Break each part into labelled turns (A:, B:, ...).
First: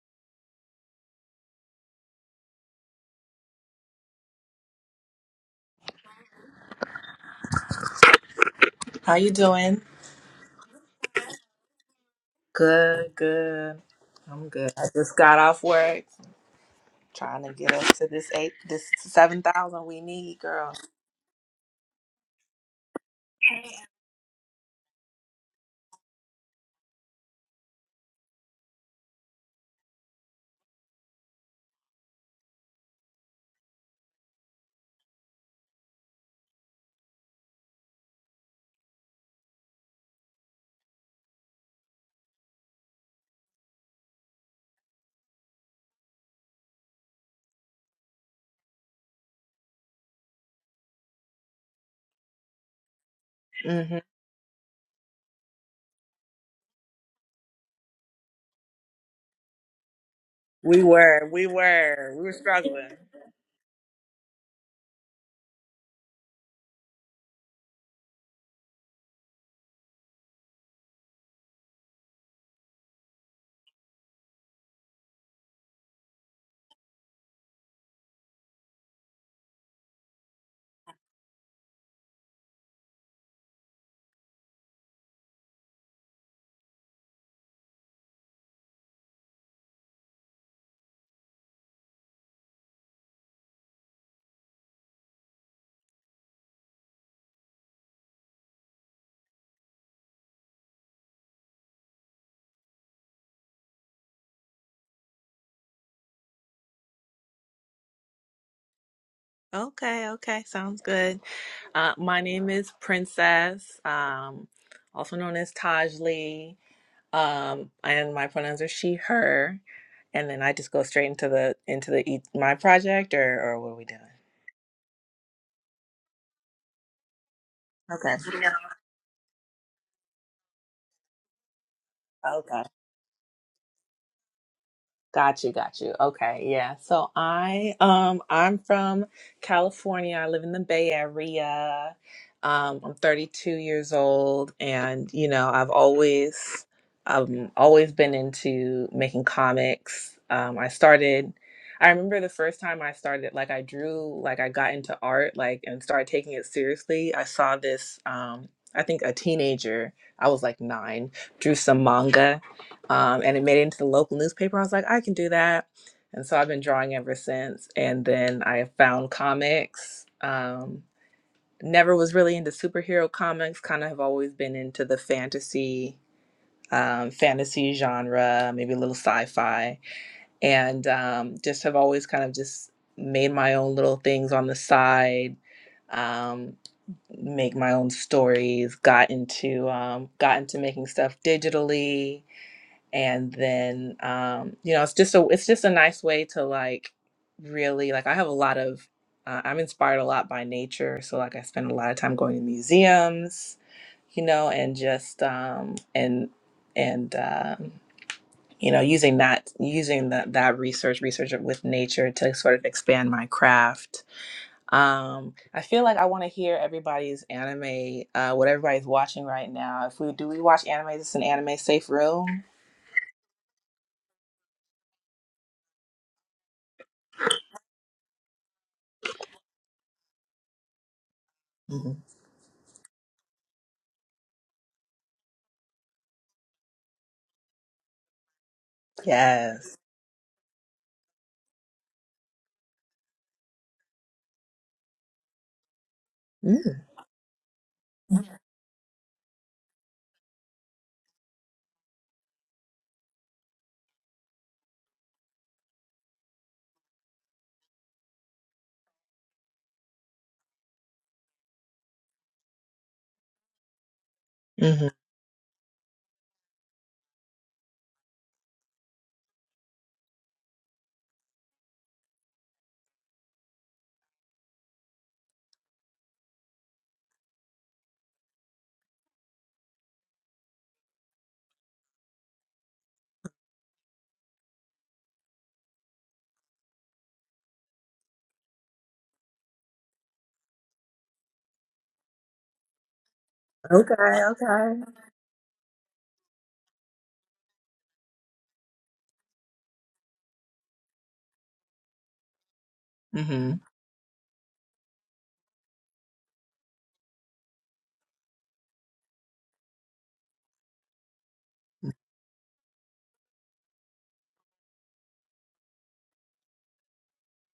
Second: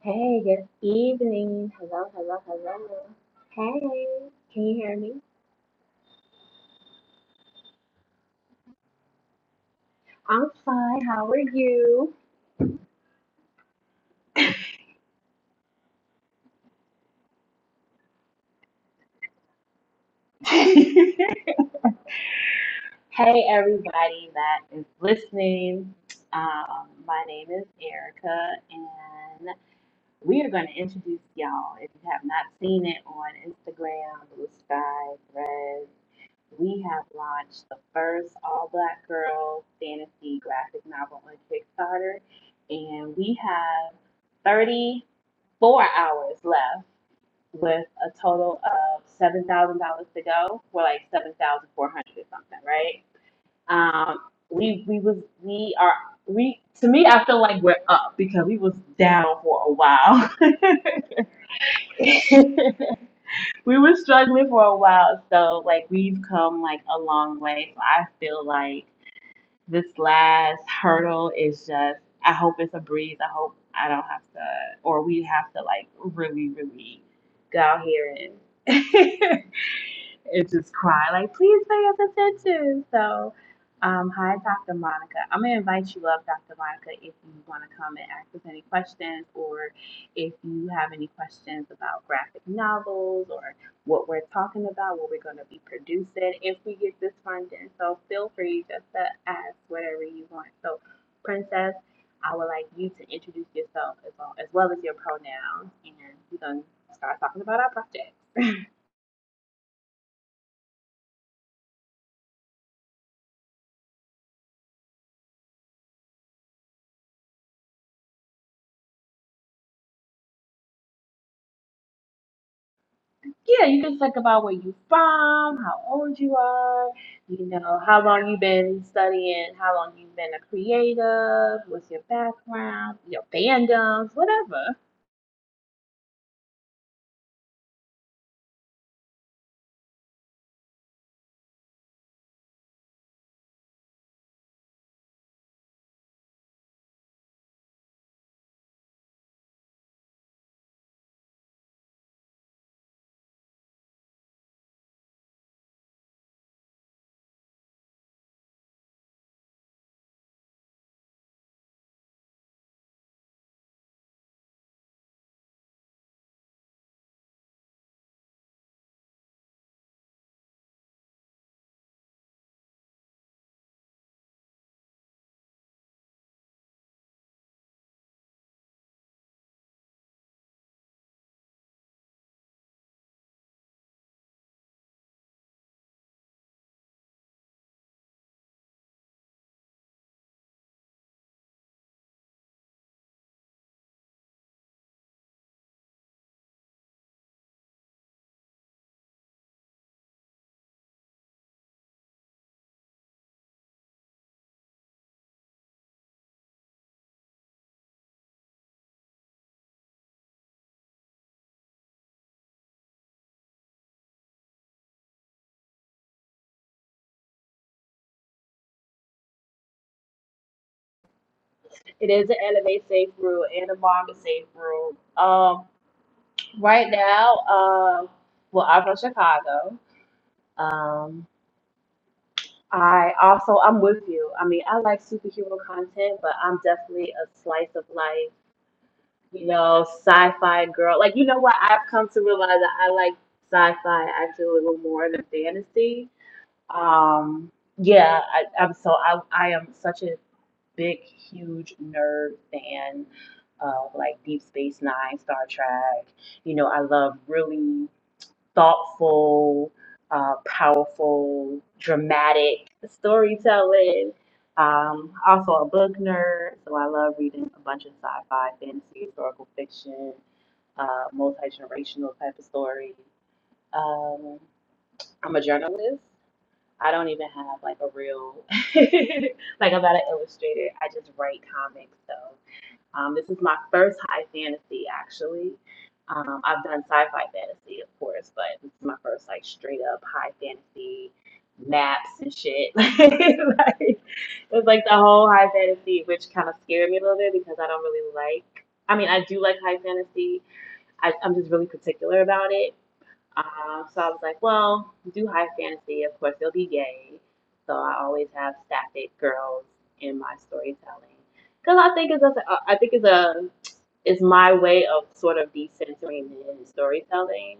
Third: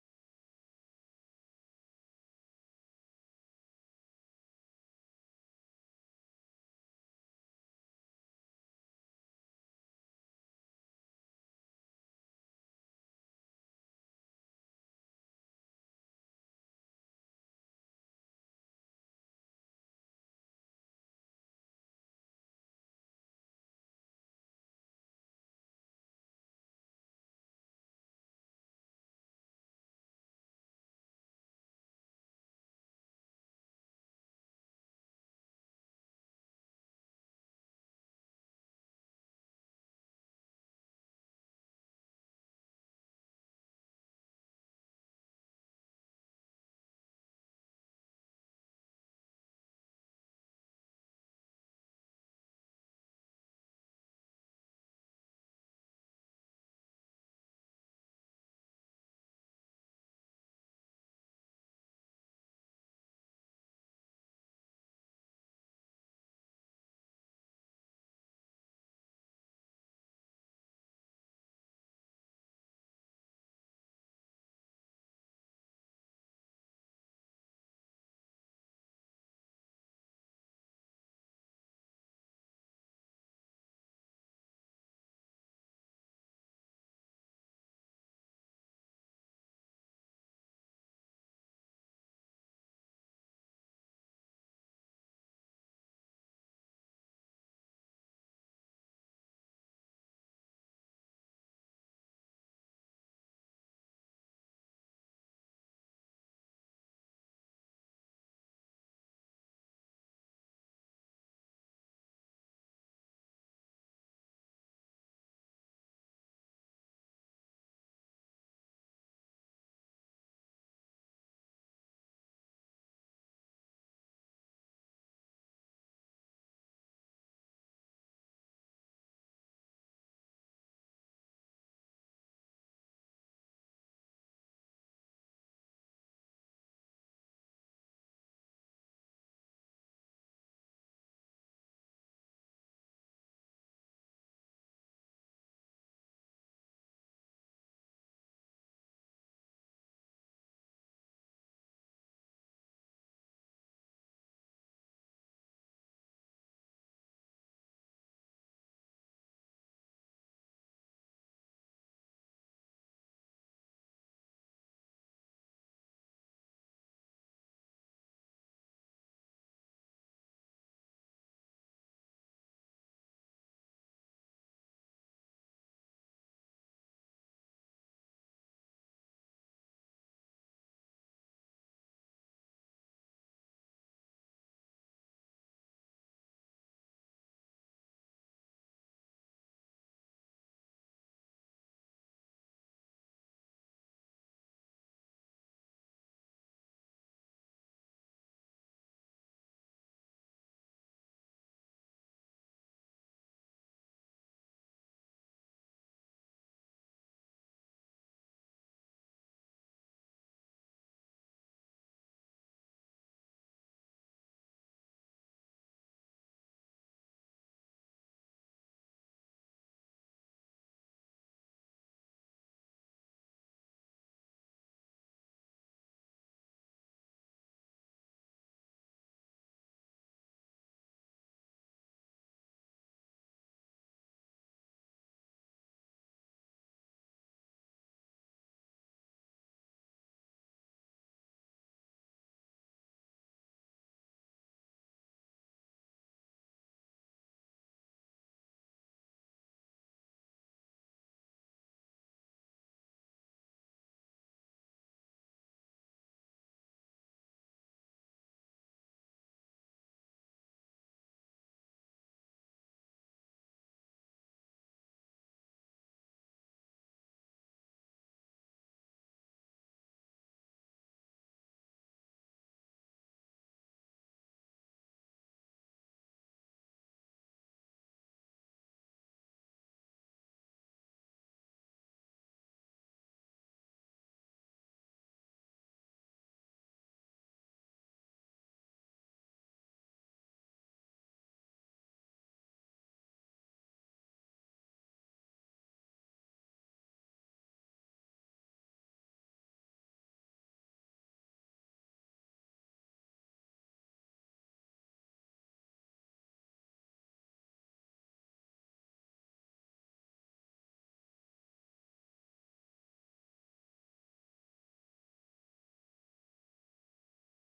A: Hey, good evening. Hello, hello, hello. Hey, can you hear me?
B: How you doing?
A: I'm fine. How are you?
B: Good, good. I'm good. I just got off work. Trying to get up to this eight, this seven thousand we need, girl.
A: Hey, everybody that is listening. Um, my name is Erica, We are going to introduce y'all, if you have not seen it on Instagram, Blue Sky, Threads, we have launched the first all black girl fantasy graphic novel on Kickstarter, and we have 34 hours left with a total of $7,000 to go. We're like 7,400 something, right?
B: hmm
A: Um, we we was we are we to me I feel like we're up because we was down for a while.
B: We were, we were, we were struggling.
A: we were struggling for a while, so like we've come like a long way. So I feel like this last hurdle is just I hope it's a breeze. I hope I don't have to or we have to like really, really go out here and and just cry like please pay us attention. So um, hi Dr. Monica. I'm gonna invite you up, Dr. Monica, if you wanna come and ask us any questions or if you have any questions about graphic novels or what we're talking about, what we're going to be producing if we get this funding. So feel free just to ask whatever you want. So, Princess, I would like you to introduce yourself as well as, well as your pronouns, and we're going to start talking about our project.
B: Okay, okay, sounds good. Uh, my name is Princess, um, also known as Taj Lee, um, and my pronouns are she/her. And then I just go straight into the into the e- my project, or or
A: Yeah,
B: what are
A: you
B: we
A: can
B: doing?
A: talk about where you are from, how old you are, you know, how
B: Okay.
A: long you've been studying, how long you've been a creative, what's your
B: Okay.
A: background, your fandoms, whatever.
B: Got you, got you. Okay, yeah. So I um I'm from California. I live in the Bay Area. Um, I'm 32 years old, and you know I've always um always been into making comics. Um, I started. I remember the first time I started, like I drew, like I got into art, like and started taking it seriously. I saw this. Um, I think a teenager. I was like nine. Drew some manga um, and it made it into the local newspaper. I was like, I can do that. And so I've been drawing ever since. And then I found comics. Um, never was really into superhero comics, kind of have always been into the fantasy. Um, fantasy genre, maybe a little sci-fi, and um, just have always kind of just made my own little things on the side, um, make my own stories, got into um, got into making stuff digitally, and then um you know it's just a it's just a nice way to like really like i have a lot of uh, i'm inspired a lot by nature so like i spend a lot of time going to museums you know and just um and and um you know using that using that that research research with nature to sort of expand my craft um i feel like i want to hear everybody's anime uh what everybody's watching right now if we do we watch anime is this an anime safe
A: It is an
B: room
A: elevate safe rule and a manga safe rule. Um, Right now, um, well, I'm from Chicago. Um, I also I'm with you. I mean, I like superhero content, but I'm definitely a slice of life, you
B: Yes.
A: know, sci-fi girl. Like, you know what? I've come to realize that I like sci-fi actually a little more than fantasy.
B: Mm.
A: Um, yeah,
B: hmm
A: I, I'm so I I am such a big, huge nerd fan of like Deep Space Nine, Star Trek. You know, I love really thoughtful, uh, powerful, dramatic storytelling. Um, also a book nerd, so I love reading a bunch of sci-fi, fantasy, historical fiction, uh, multi-generational type of stories. Um, I'm a journalist. I don't even have like a real like I'm not an illustrator. I just write comics, so um, this is my first high fantasy, actually. Um, I've done sci-fi fantasy, of course, but this is my first like straight up high fantasy maps and shit. like, it
B: Okay.
A: was like
B: Okay.
A: the whole high fantasy, which kind of scared me a little bit because I don't really like. I mean, I do like high fantasy. I, I'm just really particular about it.
B: hmm
A: Um, so I was like, well, do high fantasy. Of course, they'll be gay. So I always have sapphic girls in my storytelling because I think it's a, I think it's a it's my way of sort of decentering it in storytelling.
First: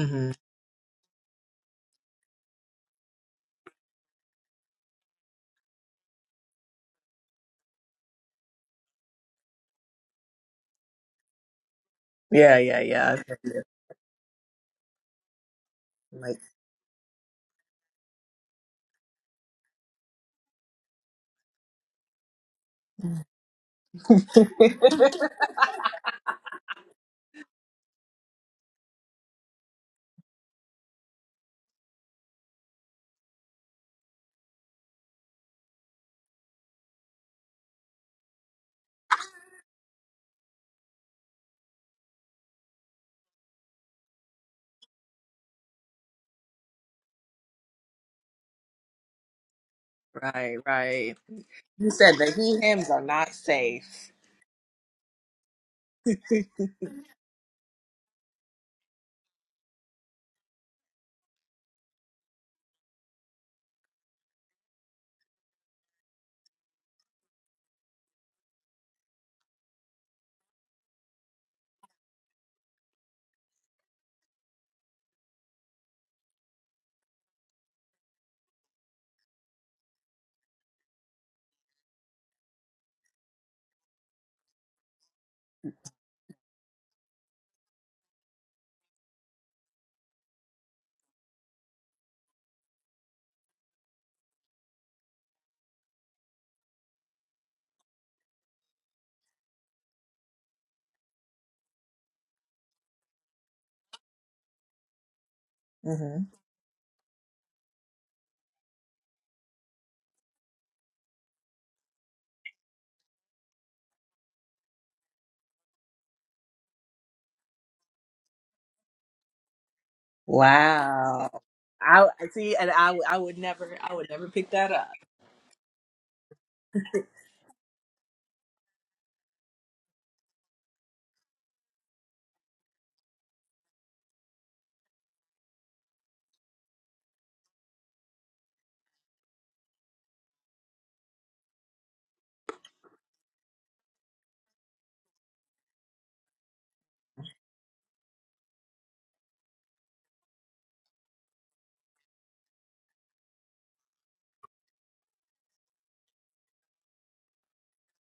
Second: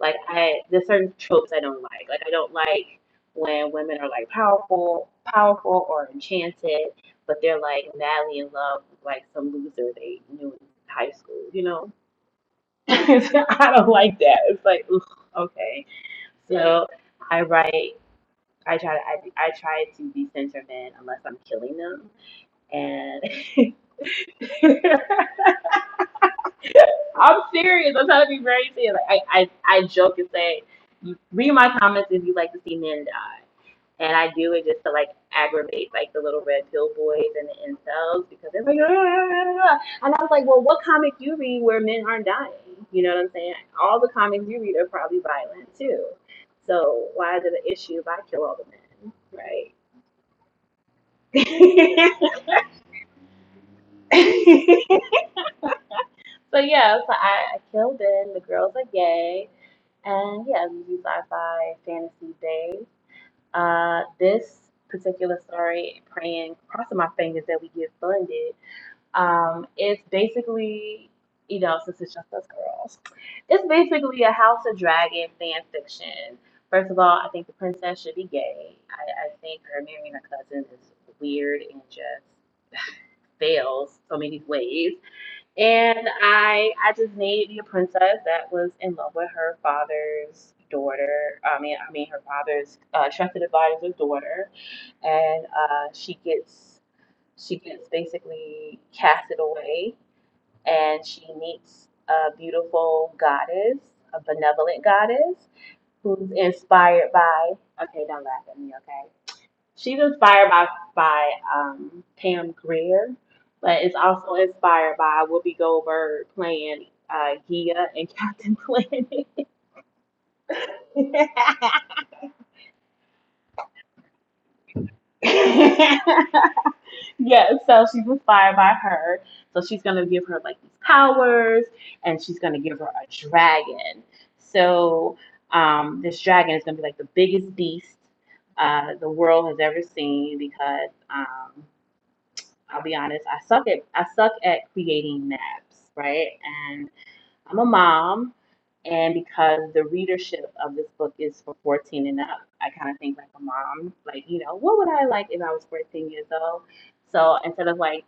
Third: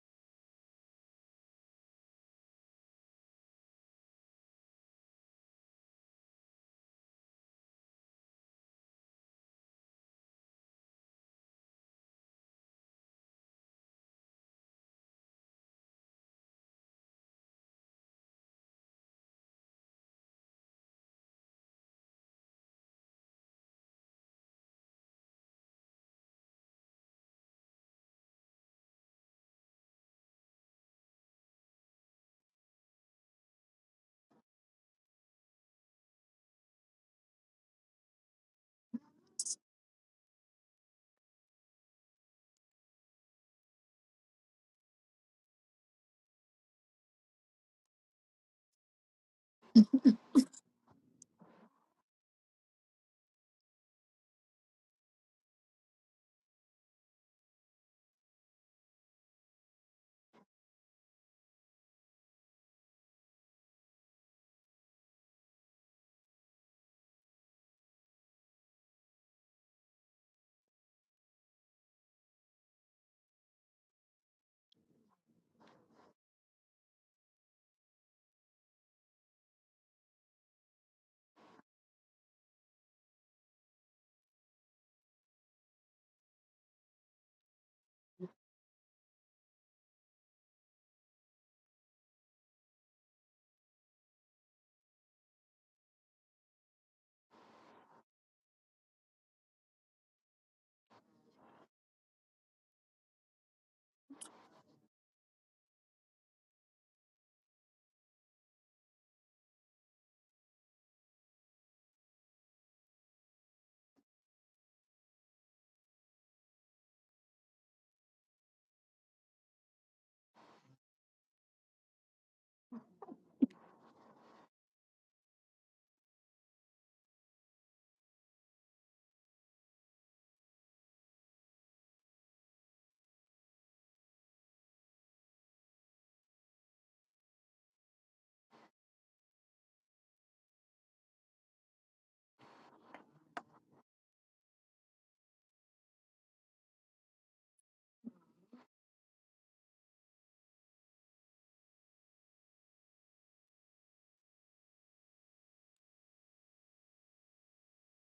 A: Like I, there's certain tropes I don't like. Like I don't like when women are like powerful, powerful or enchanted, but they're like madly in love with like some loser they knew in high school. You know,
B: Yeah. Yeah. Yeah.
A: I don't like that. It's like, ugh, okay.
B: Like.
A: So I write. I try to. I, I try to decenter men unless I'm killing them. And I'm serious. I'm trying to be very serious. Like I, I, I joke and say, read my comments if you like to see men die. And I do it just to like aggravate like the little red pill boys and the incels because they're like, "Ah, ah, ah, ah." ah." and I was like, well, what comic do you read where men aren't dying? You know what I'm saying? All the comics you read are probably violent too. So why is it an issue if I kill all the men, right?
B: right. Right. You said the he him's are not safe.
A: But yeah, so I, I killed in. The girls are gay, and yeah, we do sci-fi fantasy day. Uh, this particular story, praying, crossing my fingers that we get funded Um, it's basically, you know, since it's just us girls, it's basically a House of Dragon fan fiction. First of all, I think the princess should be gay. I, I think her marrying her cousin is weird and just fails so many ways. And I, I just needed a princess that was in love with her father's daughter. I mean, I mean her father's uh, trusted advisor's daughter, and uh, she gets she gets basically casted away and she meets a beautiful goddess, a benevolent goddess,
B: hmm
A: who's inspired by. Okay, don't laugh at me. Okay, she's inspired by by um, Pam Grier, but is also inspired by Whoopi Goldberg playing uh, Gia and Captain Planet.
B: Wow. I see, and I I would never I would never pick that up.
A: Yeah, so she's inspired by her. So she's gonna give her like these powers, and she's gonna give her a dragon. So um, this dragon is gonna be like the biggest beast uh, the world has ever seen. Because um, I'll be honest, I suck at I suck at creating maps, right? I'm a mom, and because the readership of this book is for 14 and up, I kind of think like a mom, like, you know, what would I like if I was 14 years old? So instead of like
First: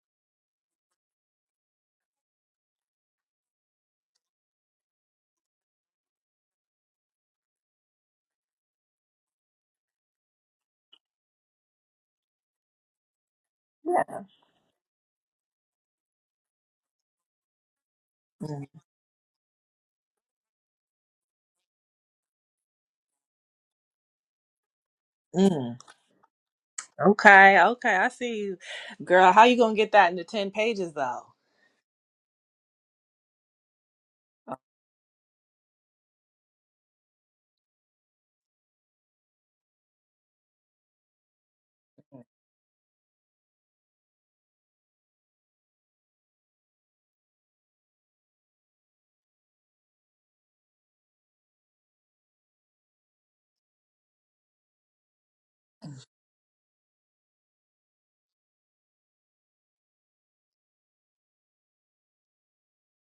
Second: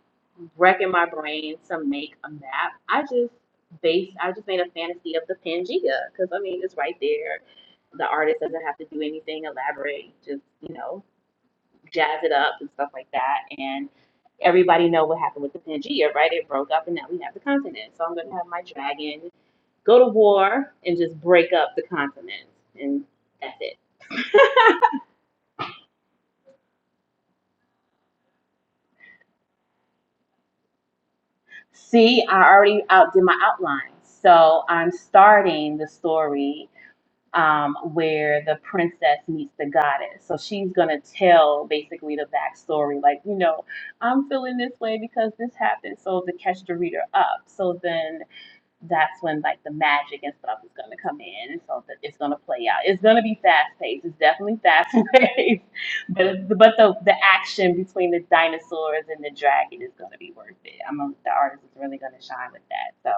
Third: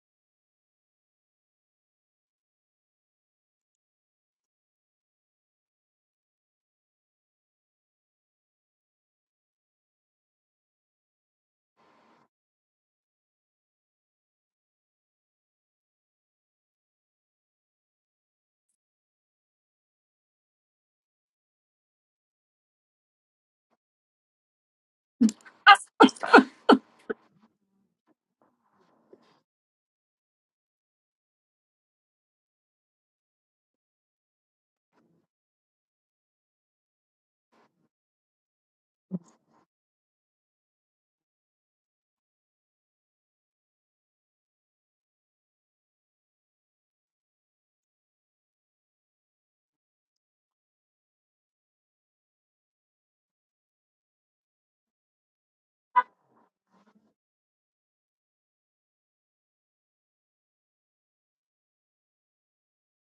A: wrecking my brain to make a map, I just based, I just made a fantasy of the Pangea because I mean, it's right there. The artist doesn't have to do anything elaborate, just, you know, jazz it up and stuff like that. And
B: Yeah.
A: everybody know what happened with the Pangea, right? It broke up and now we have the continent. So I'm going to have my
B: Mm,
A: dragon Go to war and just break up the continent, and that's it.
B: mm. Okay, okay, I see you, girl. How you gonna get that into ten pages though?
A: See, I already outdid my outline. So I'm starting the story um, where the princess meets the goddess. So she's going to tell basically
B: Okay.
A: the backstory like, you know, I'm feeling this way because this happened. So to catch the reader up. So then that's when like the magic and stuff is going to come in and so that it's going to play out it's going to be fast paced it's definitely fast paced but but the the action between the dinosaurs and the dragon is going to be worth it i'm a, the artist is really going to shine with that so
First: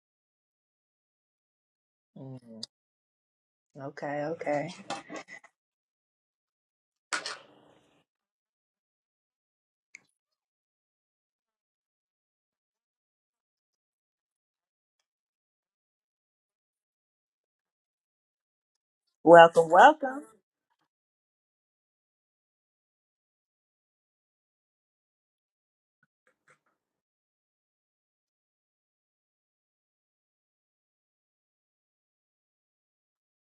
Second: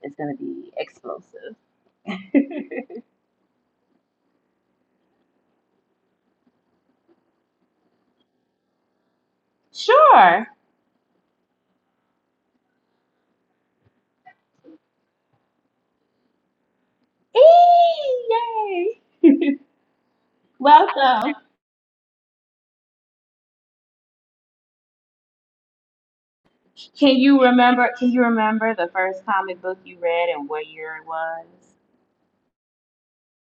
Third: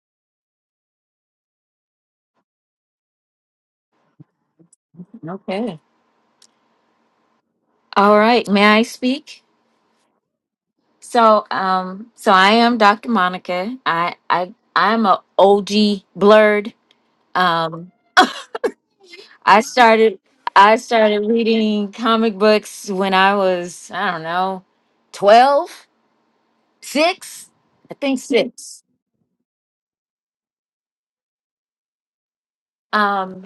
A: it's going to be explosive
B: Mm, okay, okay.
C: Okay. All right. May I speak?
A: sure
C: So, um, so I am Dr. Monica. I, I, I'm a OG blurred. Um,
A: Eee, yay
C: I
B: Welcome,
C: started,
B: welcome.
C: I started
A: welcome
C: reading comic books when I was, I don't know, twelve, six,
A: can you remember
C: I
A: can
C: think
A: you remember
C: six.
A: the first comic book you read and what year it was
C: Um,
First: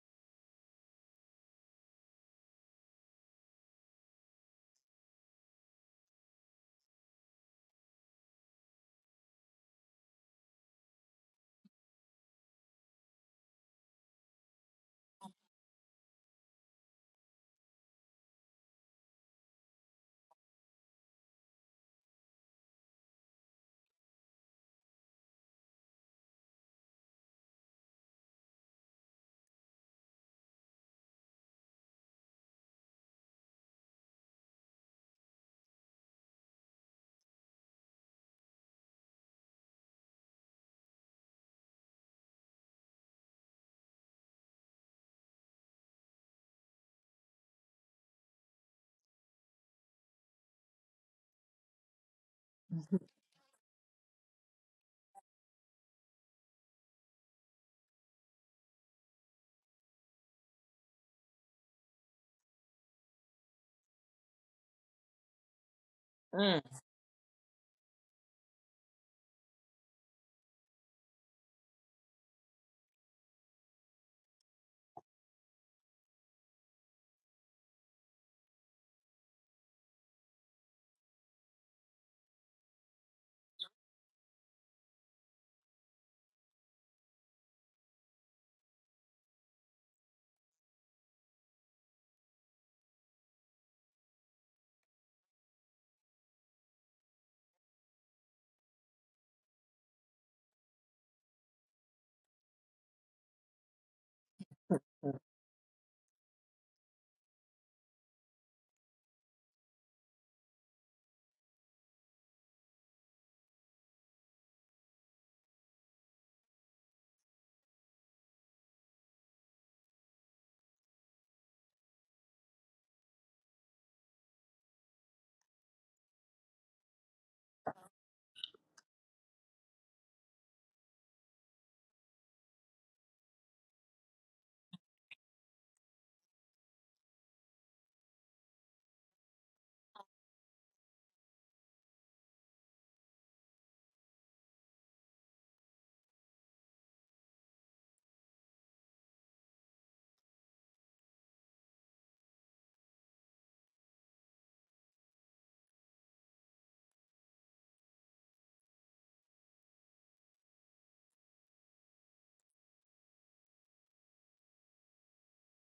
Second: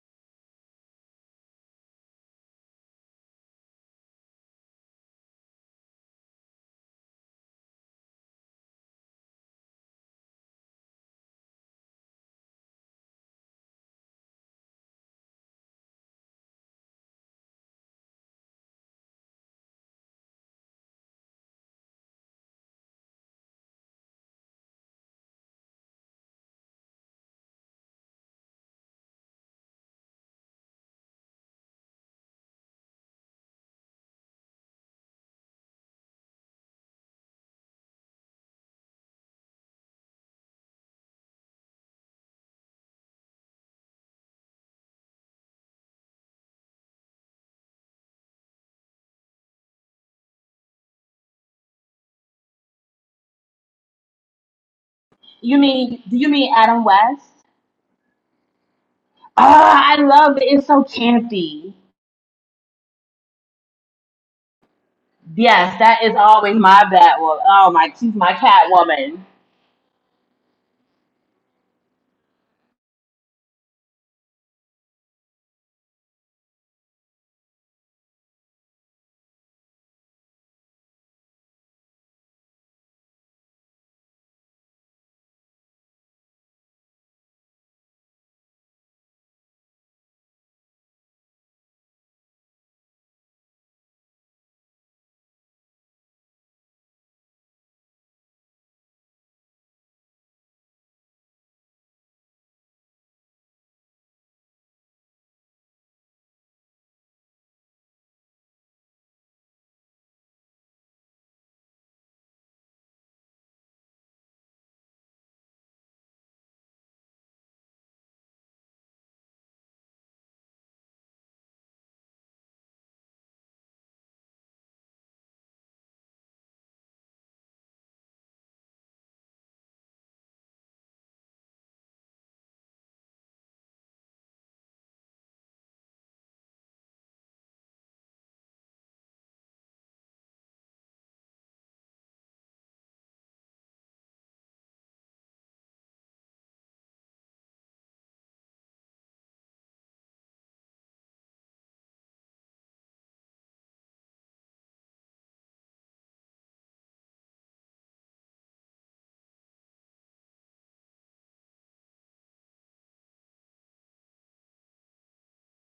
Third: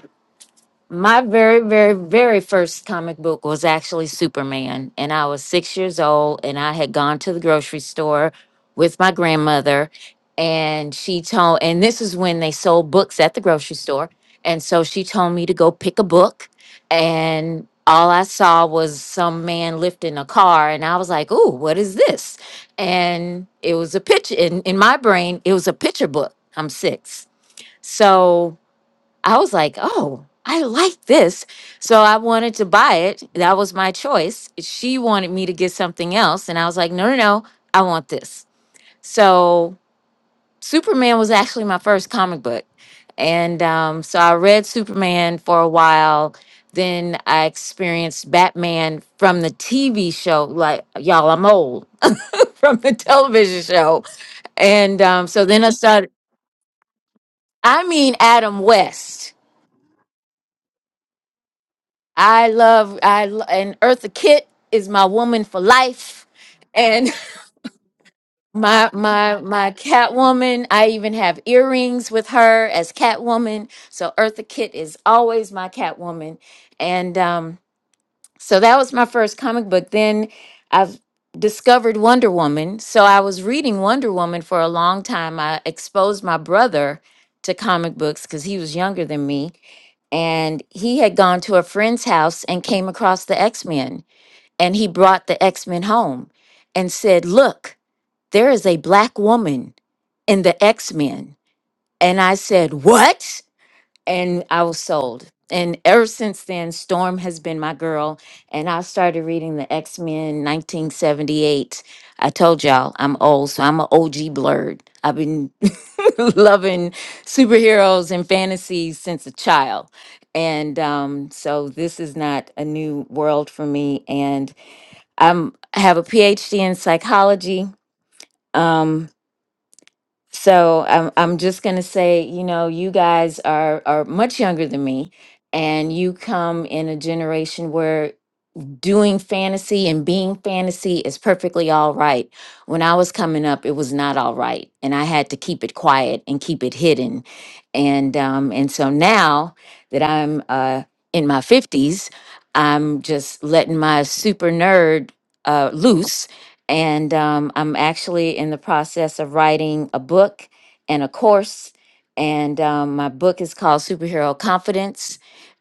C: My very, very, very first comic book was actually Superman. And I was six years old, and I had gone to the grocery store with my grandmother. And she told, and this is when they sold books at the grocery store. And so she told me to go pick a book. And all I saw was some man lifting a car. And I was like, Ooh, what is this? And it was a picture in, in my brain, it was a picture book. I'm six. So I was like, oh, I like this. So I wanted to buy it. That was my choice. She wanted me to get something else. And I was like, no, no, no, I want this. So Superman was actually my first comic book. And um, so I read Superman for a while. Then I experienced Batman from the TV show. Like, y'all, I'm old from the
B: Mm-hmm.
C: television show. And um, so
A: you
C: then I
A: mean
C: started,
A: do you mean adam west
C: I mean, Adam West.
A: Ah, I love it. It's so campy.
C: I love I lo- and Eartha Kitt is my woman for
A: Yes, that is
C: life.
B: Mm.
A: always my
C: And
A: bad one. Oh my, she's my cat
C: my
A: woman.
C: my my Catwoman, I even have earrings with her as Catwoman. So Eartha Kitt is always my Catwoman. And um so that was my first comic book. Then I've discovered Wonder Woman. So I was reading Wonder Woman for a long time. I exposed my brother to comic books cuz he was younger than me and he had gone to a friend's house and came across the X Men. And he brought the X Men home and said, Look, there is a black woman in the X Men. And I said, What? And I was sold. And ever since then, Storm has been my girl. And I started reading the X Men 1978. I told y'all I'm old, so I'm an OG blurred. I've been loving superheroes and fantasies since a child. And um, so this is not a new world for me. And I'm I have a PhD in psychology. Um, so I'm I'm just gonna say, you know, you guys are are much younger than me, and you come in a generation where doing fantasy and being fantasy is perfectly all right. When I was coming up, it was not all right, and I had to keep it quiet and keep it hidden. And um, and so now that I'm uh, in my fifties, I'm just letting my super nerd uh, loose, and um, I'm actually in the process of writing a book and a course. And um, my book is called Superhero Confidence,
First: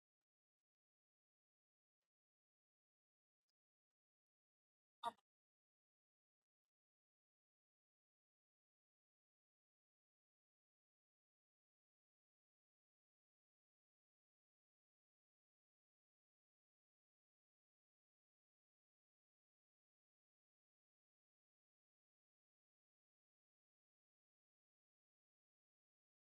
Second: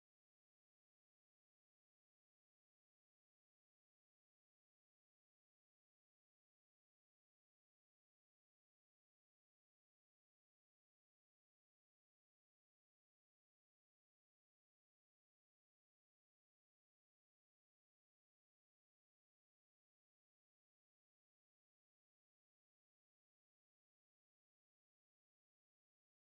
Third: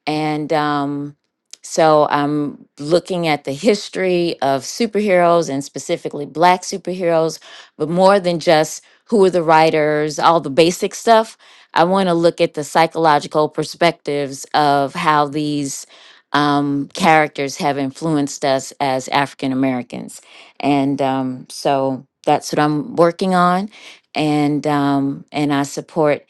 C: and um, so I'm looking at the history of superheroes and specifically black superheroes, but more than just who are the writers, all the basic stuff. I want to look at the psychological perspectives of how these um, characters have influenced us as African Americans. And um, so that's what I'm working on. And um, and I support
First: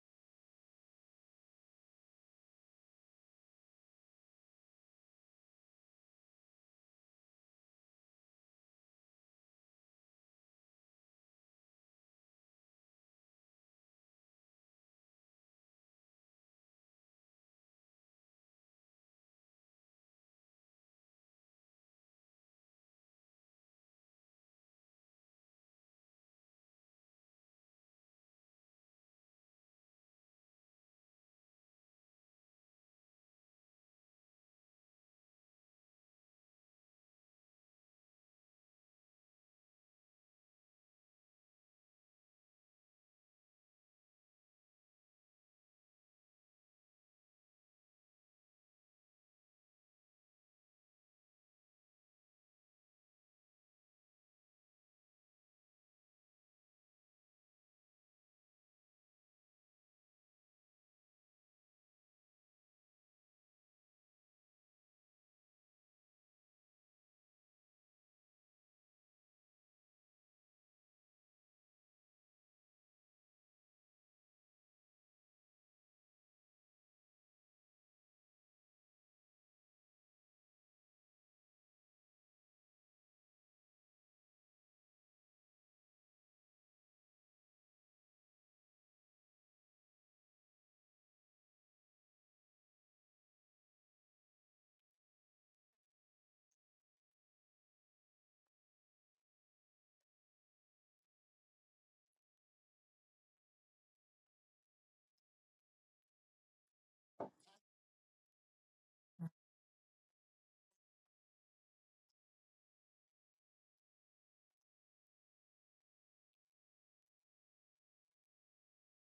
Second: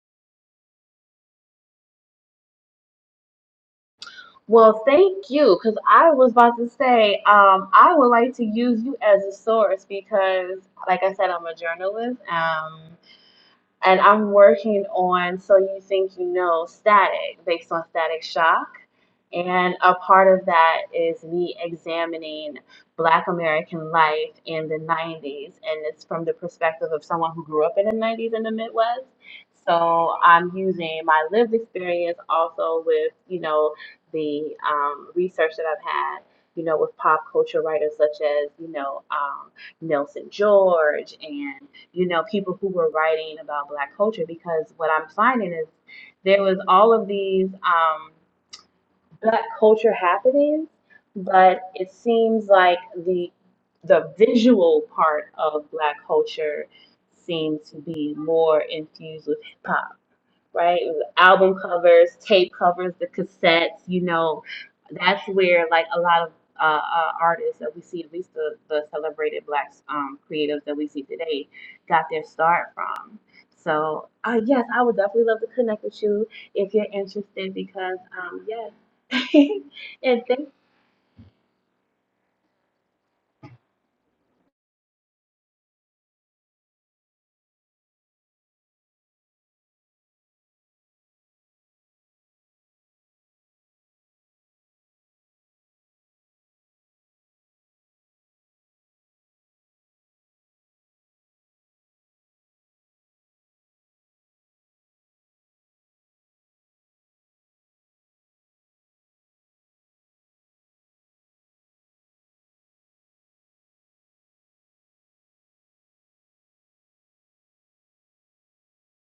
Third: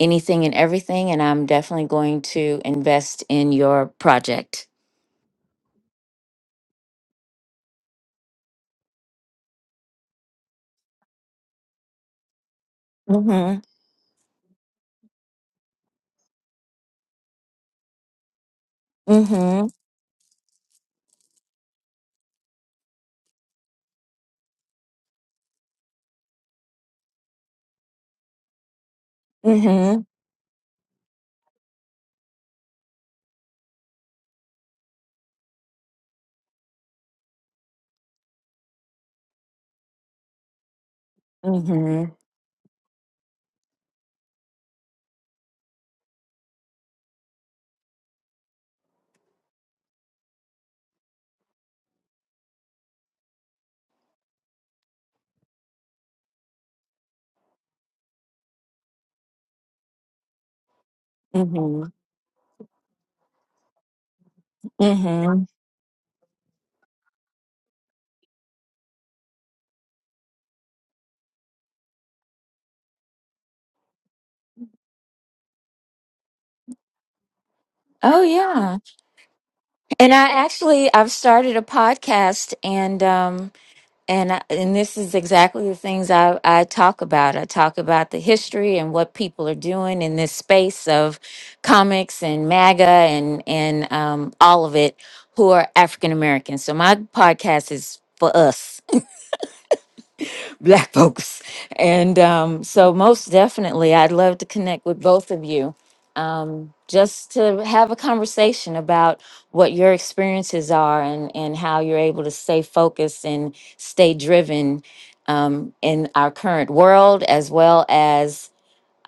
C: anything and everything. And I'm definitely going to invest in your project.
A: Well, thank you, because I was about to say, um, I would like to use you as a source because, like I said, I'm a journalist. Um,
C: Mhm.
A: and I'm working on So You Think You Know Static based on Static Shock.
C: Mhm.
A: And a part of that is me examining Black American life in the 90s. And it's from the perspective of someone who grew up in the 90s in the Midwest.
C: Mhm.
A: So I'm using my lived experience also with, you know, the um, research that I've had, you know, with pop culture writers such as, you know, um, Nelson George and you
C: Mhm.
A: know, people who were writing about black culture because what I'm finding is there was all of these um, black culture happenings, but it seems like the the visual part of black culture seems to be more infused with hip hop right? It was album
C: Mhm.
A: covers, tape covers, the cassettes, you know, that's
C: Mhm.
A: where like a lot of uh, uh, artists that we see, at least the, the celebrated black um, creatives that we see today, got their start from. So uh, yes, I would definitely love to connect with you if you're interested because
C: Oh
A: um, yes.
C: yeah.
A: and
C: And I
A: thank
C: actually I've started a podcast and um and I, and this is exactly the things I I talk about. I talk about the history and what people are doing in this space of comics and MAGA and and um all of it who are African Americans. So my podcast is for us. black folks and um, so most definitely i'd love to connect with both of you um, just to have a conversation about what your experiences are and, and how you're able to stay focused and stay driven um, in our current world as well as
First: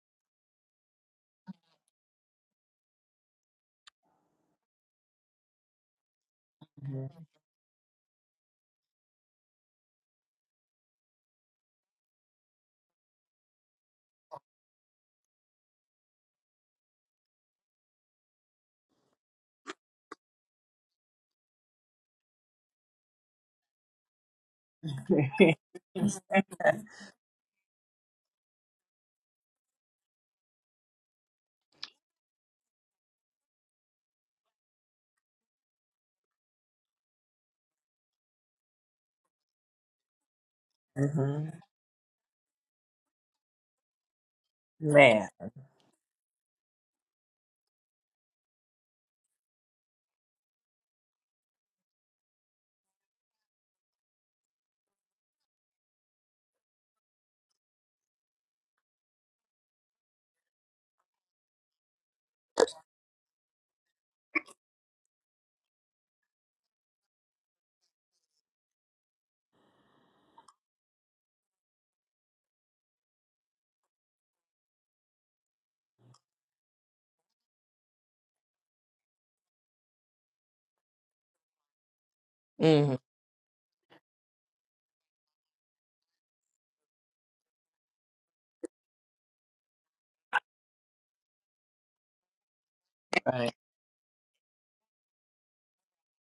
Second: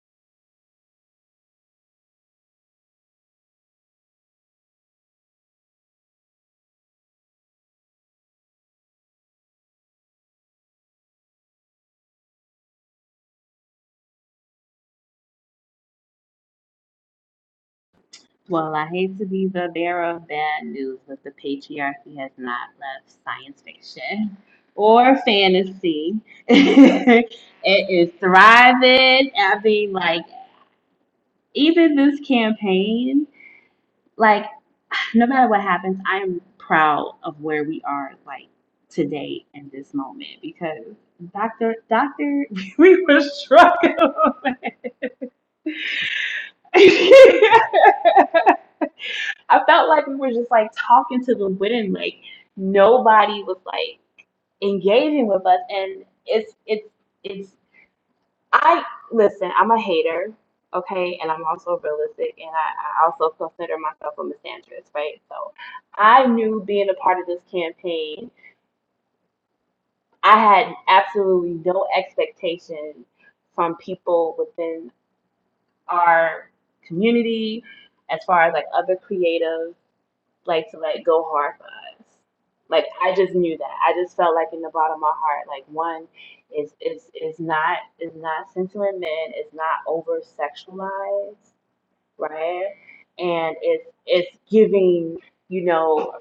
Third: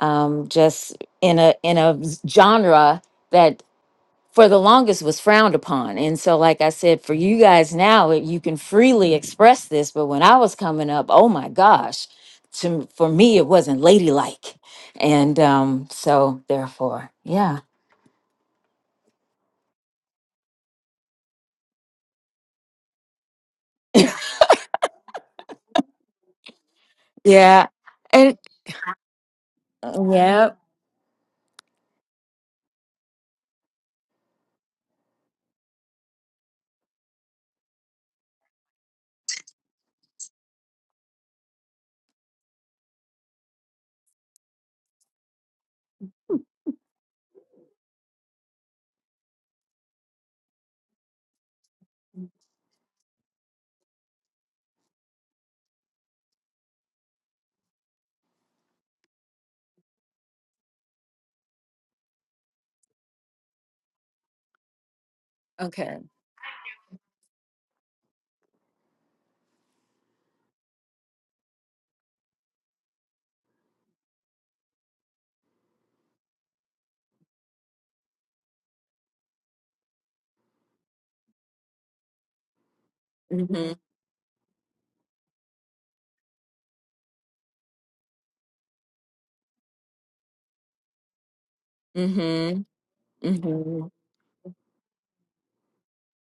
C: um, just in a in a genre for the longest was frowned upon. And so, like I said, for you guys now, it- you can freely express this. But when I was coming up, oh my gosh, to, for me, it wasn't ladylike. And um, so, therefore, yeah.
A: Well, I hate to be the bearer of bad news, but the patriarchy has not left science fiction or
B: Mm-hmm.
A: fantasy. it
C: Yeah.
A: is
C: And
A: thriving. I mean, like,
C: yeah,
A: even this campaign, like, no matter what happens, I am proud of where we are, like, today in this moment because Dr. Dr. we were struggling.
B: Man.
A: I felt like we were just like talking to the wind, like nobody was like engaging with us. And it's it's it's I listen. I'm a hater, okay, and I'm also realistic, and I, I also consider myself a misandrist, right? So
C: Okay.
A: I knew being a part of this campaign, I had absolutely no expectation from people within our community, as far as like other creatives like to like go hard for us. Like
B: Mm-hmm.
A: I just
C: Mm
A: knew that.
C: hmm.
A: I just felt like in the bottom of my heart, like one is is is not is not sensual in men, it's not over sexualized,
C: Mm hmm.
A: right?
C: Mm
A: And
B: Right.
C: hmm.
A: it's it's giving, you know,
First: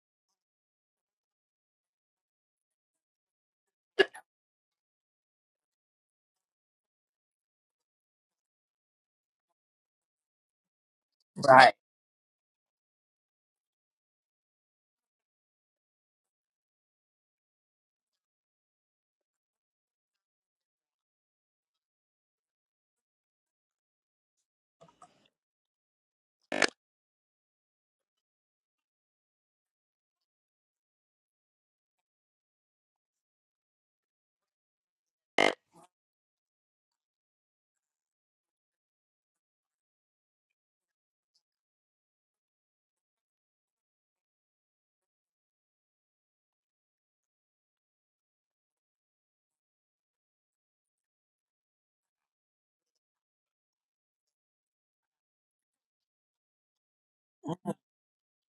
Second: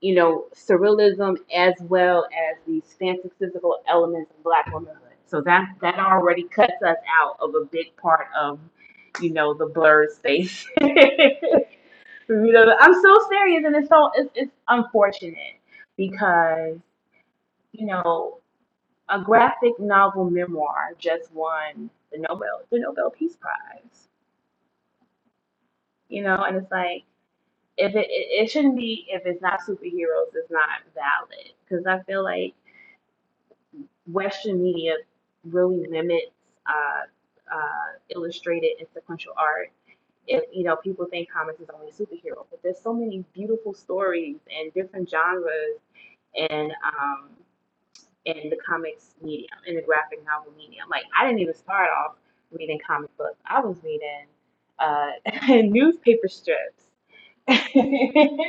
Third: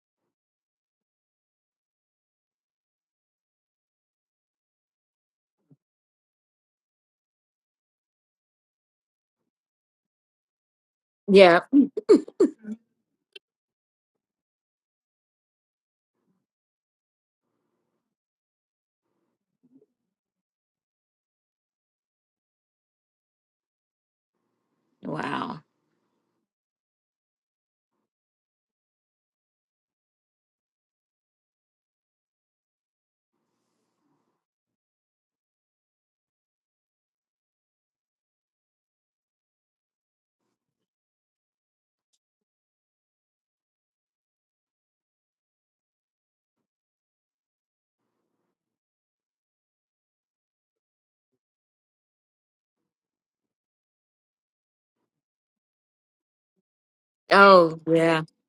A: you know, surrealism as well as these fantastical elements of black womanhood. So that that already cuts us out of a big part of, you know, the blurred space.
C: yeah,
B: Right.
A: You know, I'm so serious, and it's so it's, it's unfortunate because you know a graphic novel memoir just won the Nobel the Nobel Peace Prize.
C: Wow.
A: You know, and it's like if it it, it shouldn't be if it's not superheroes, it's not valid because I feel like Western media really limits uh, uh, illustrated and sequential art. If you know, people think comics is only superhero, but there's so many beautiful stories and different genres In um in the comics medium, in the graphic novel medium. Like I didn't even start off reading comic books. I was reading uh newspaper strips. because
C: Oh, yeah.
A: you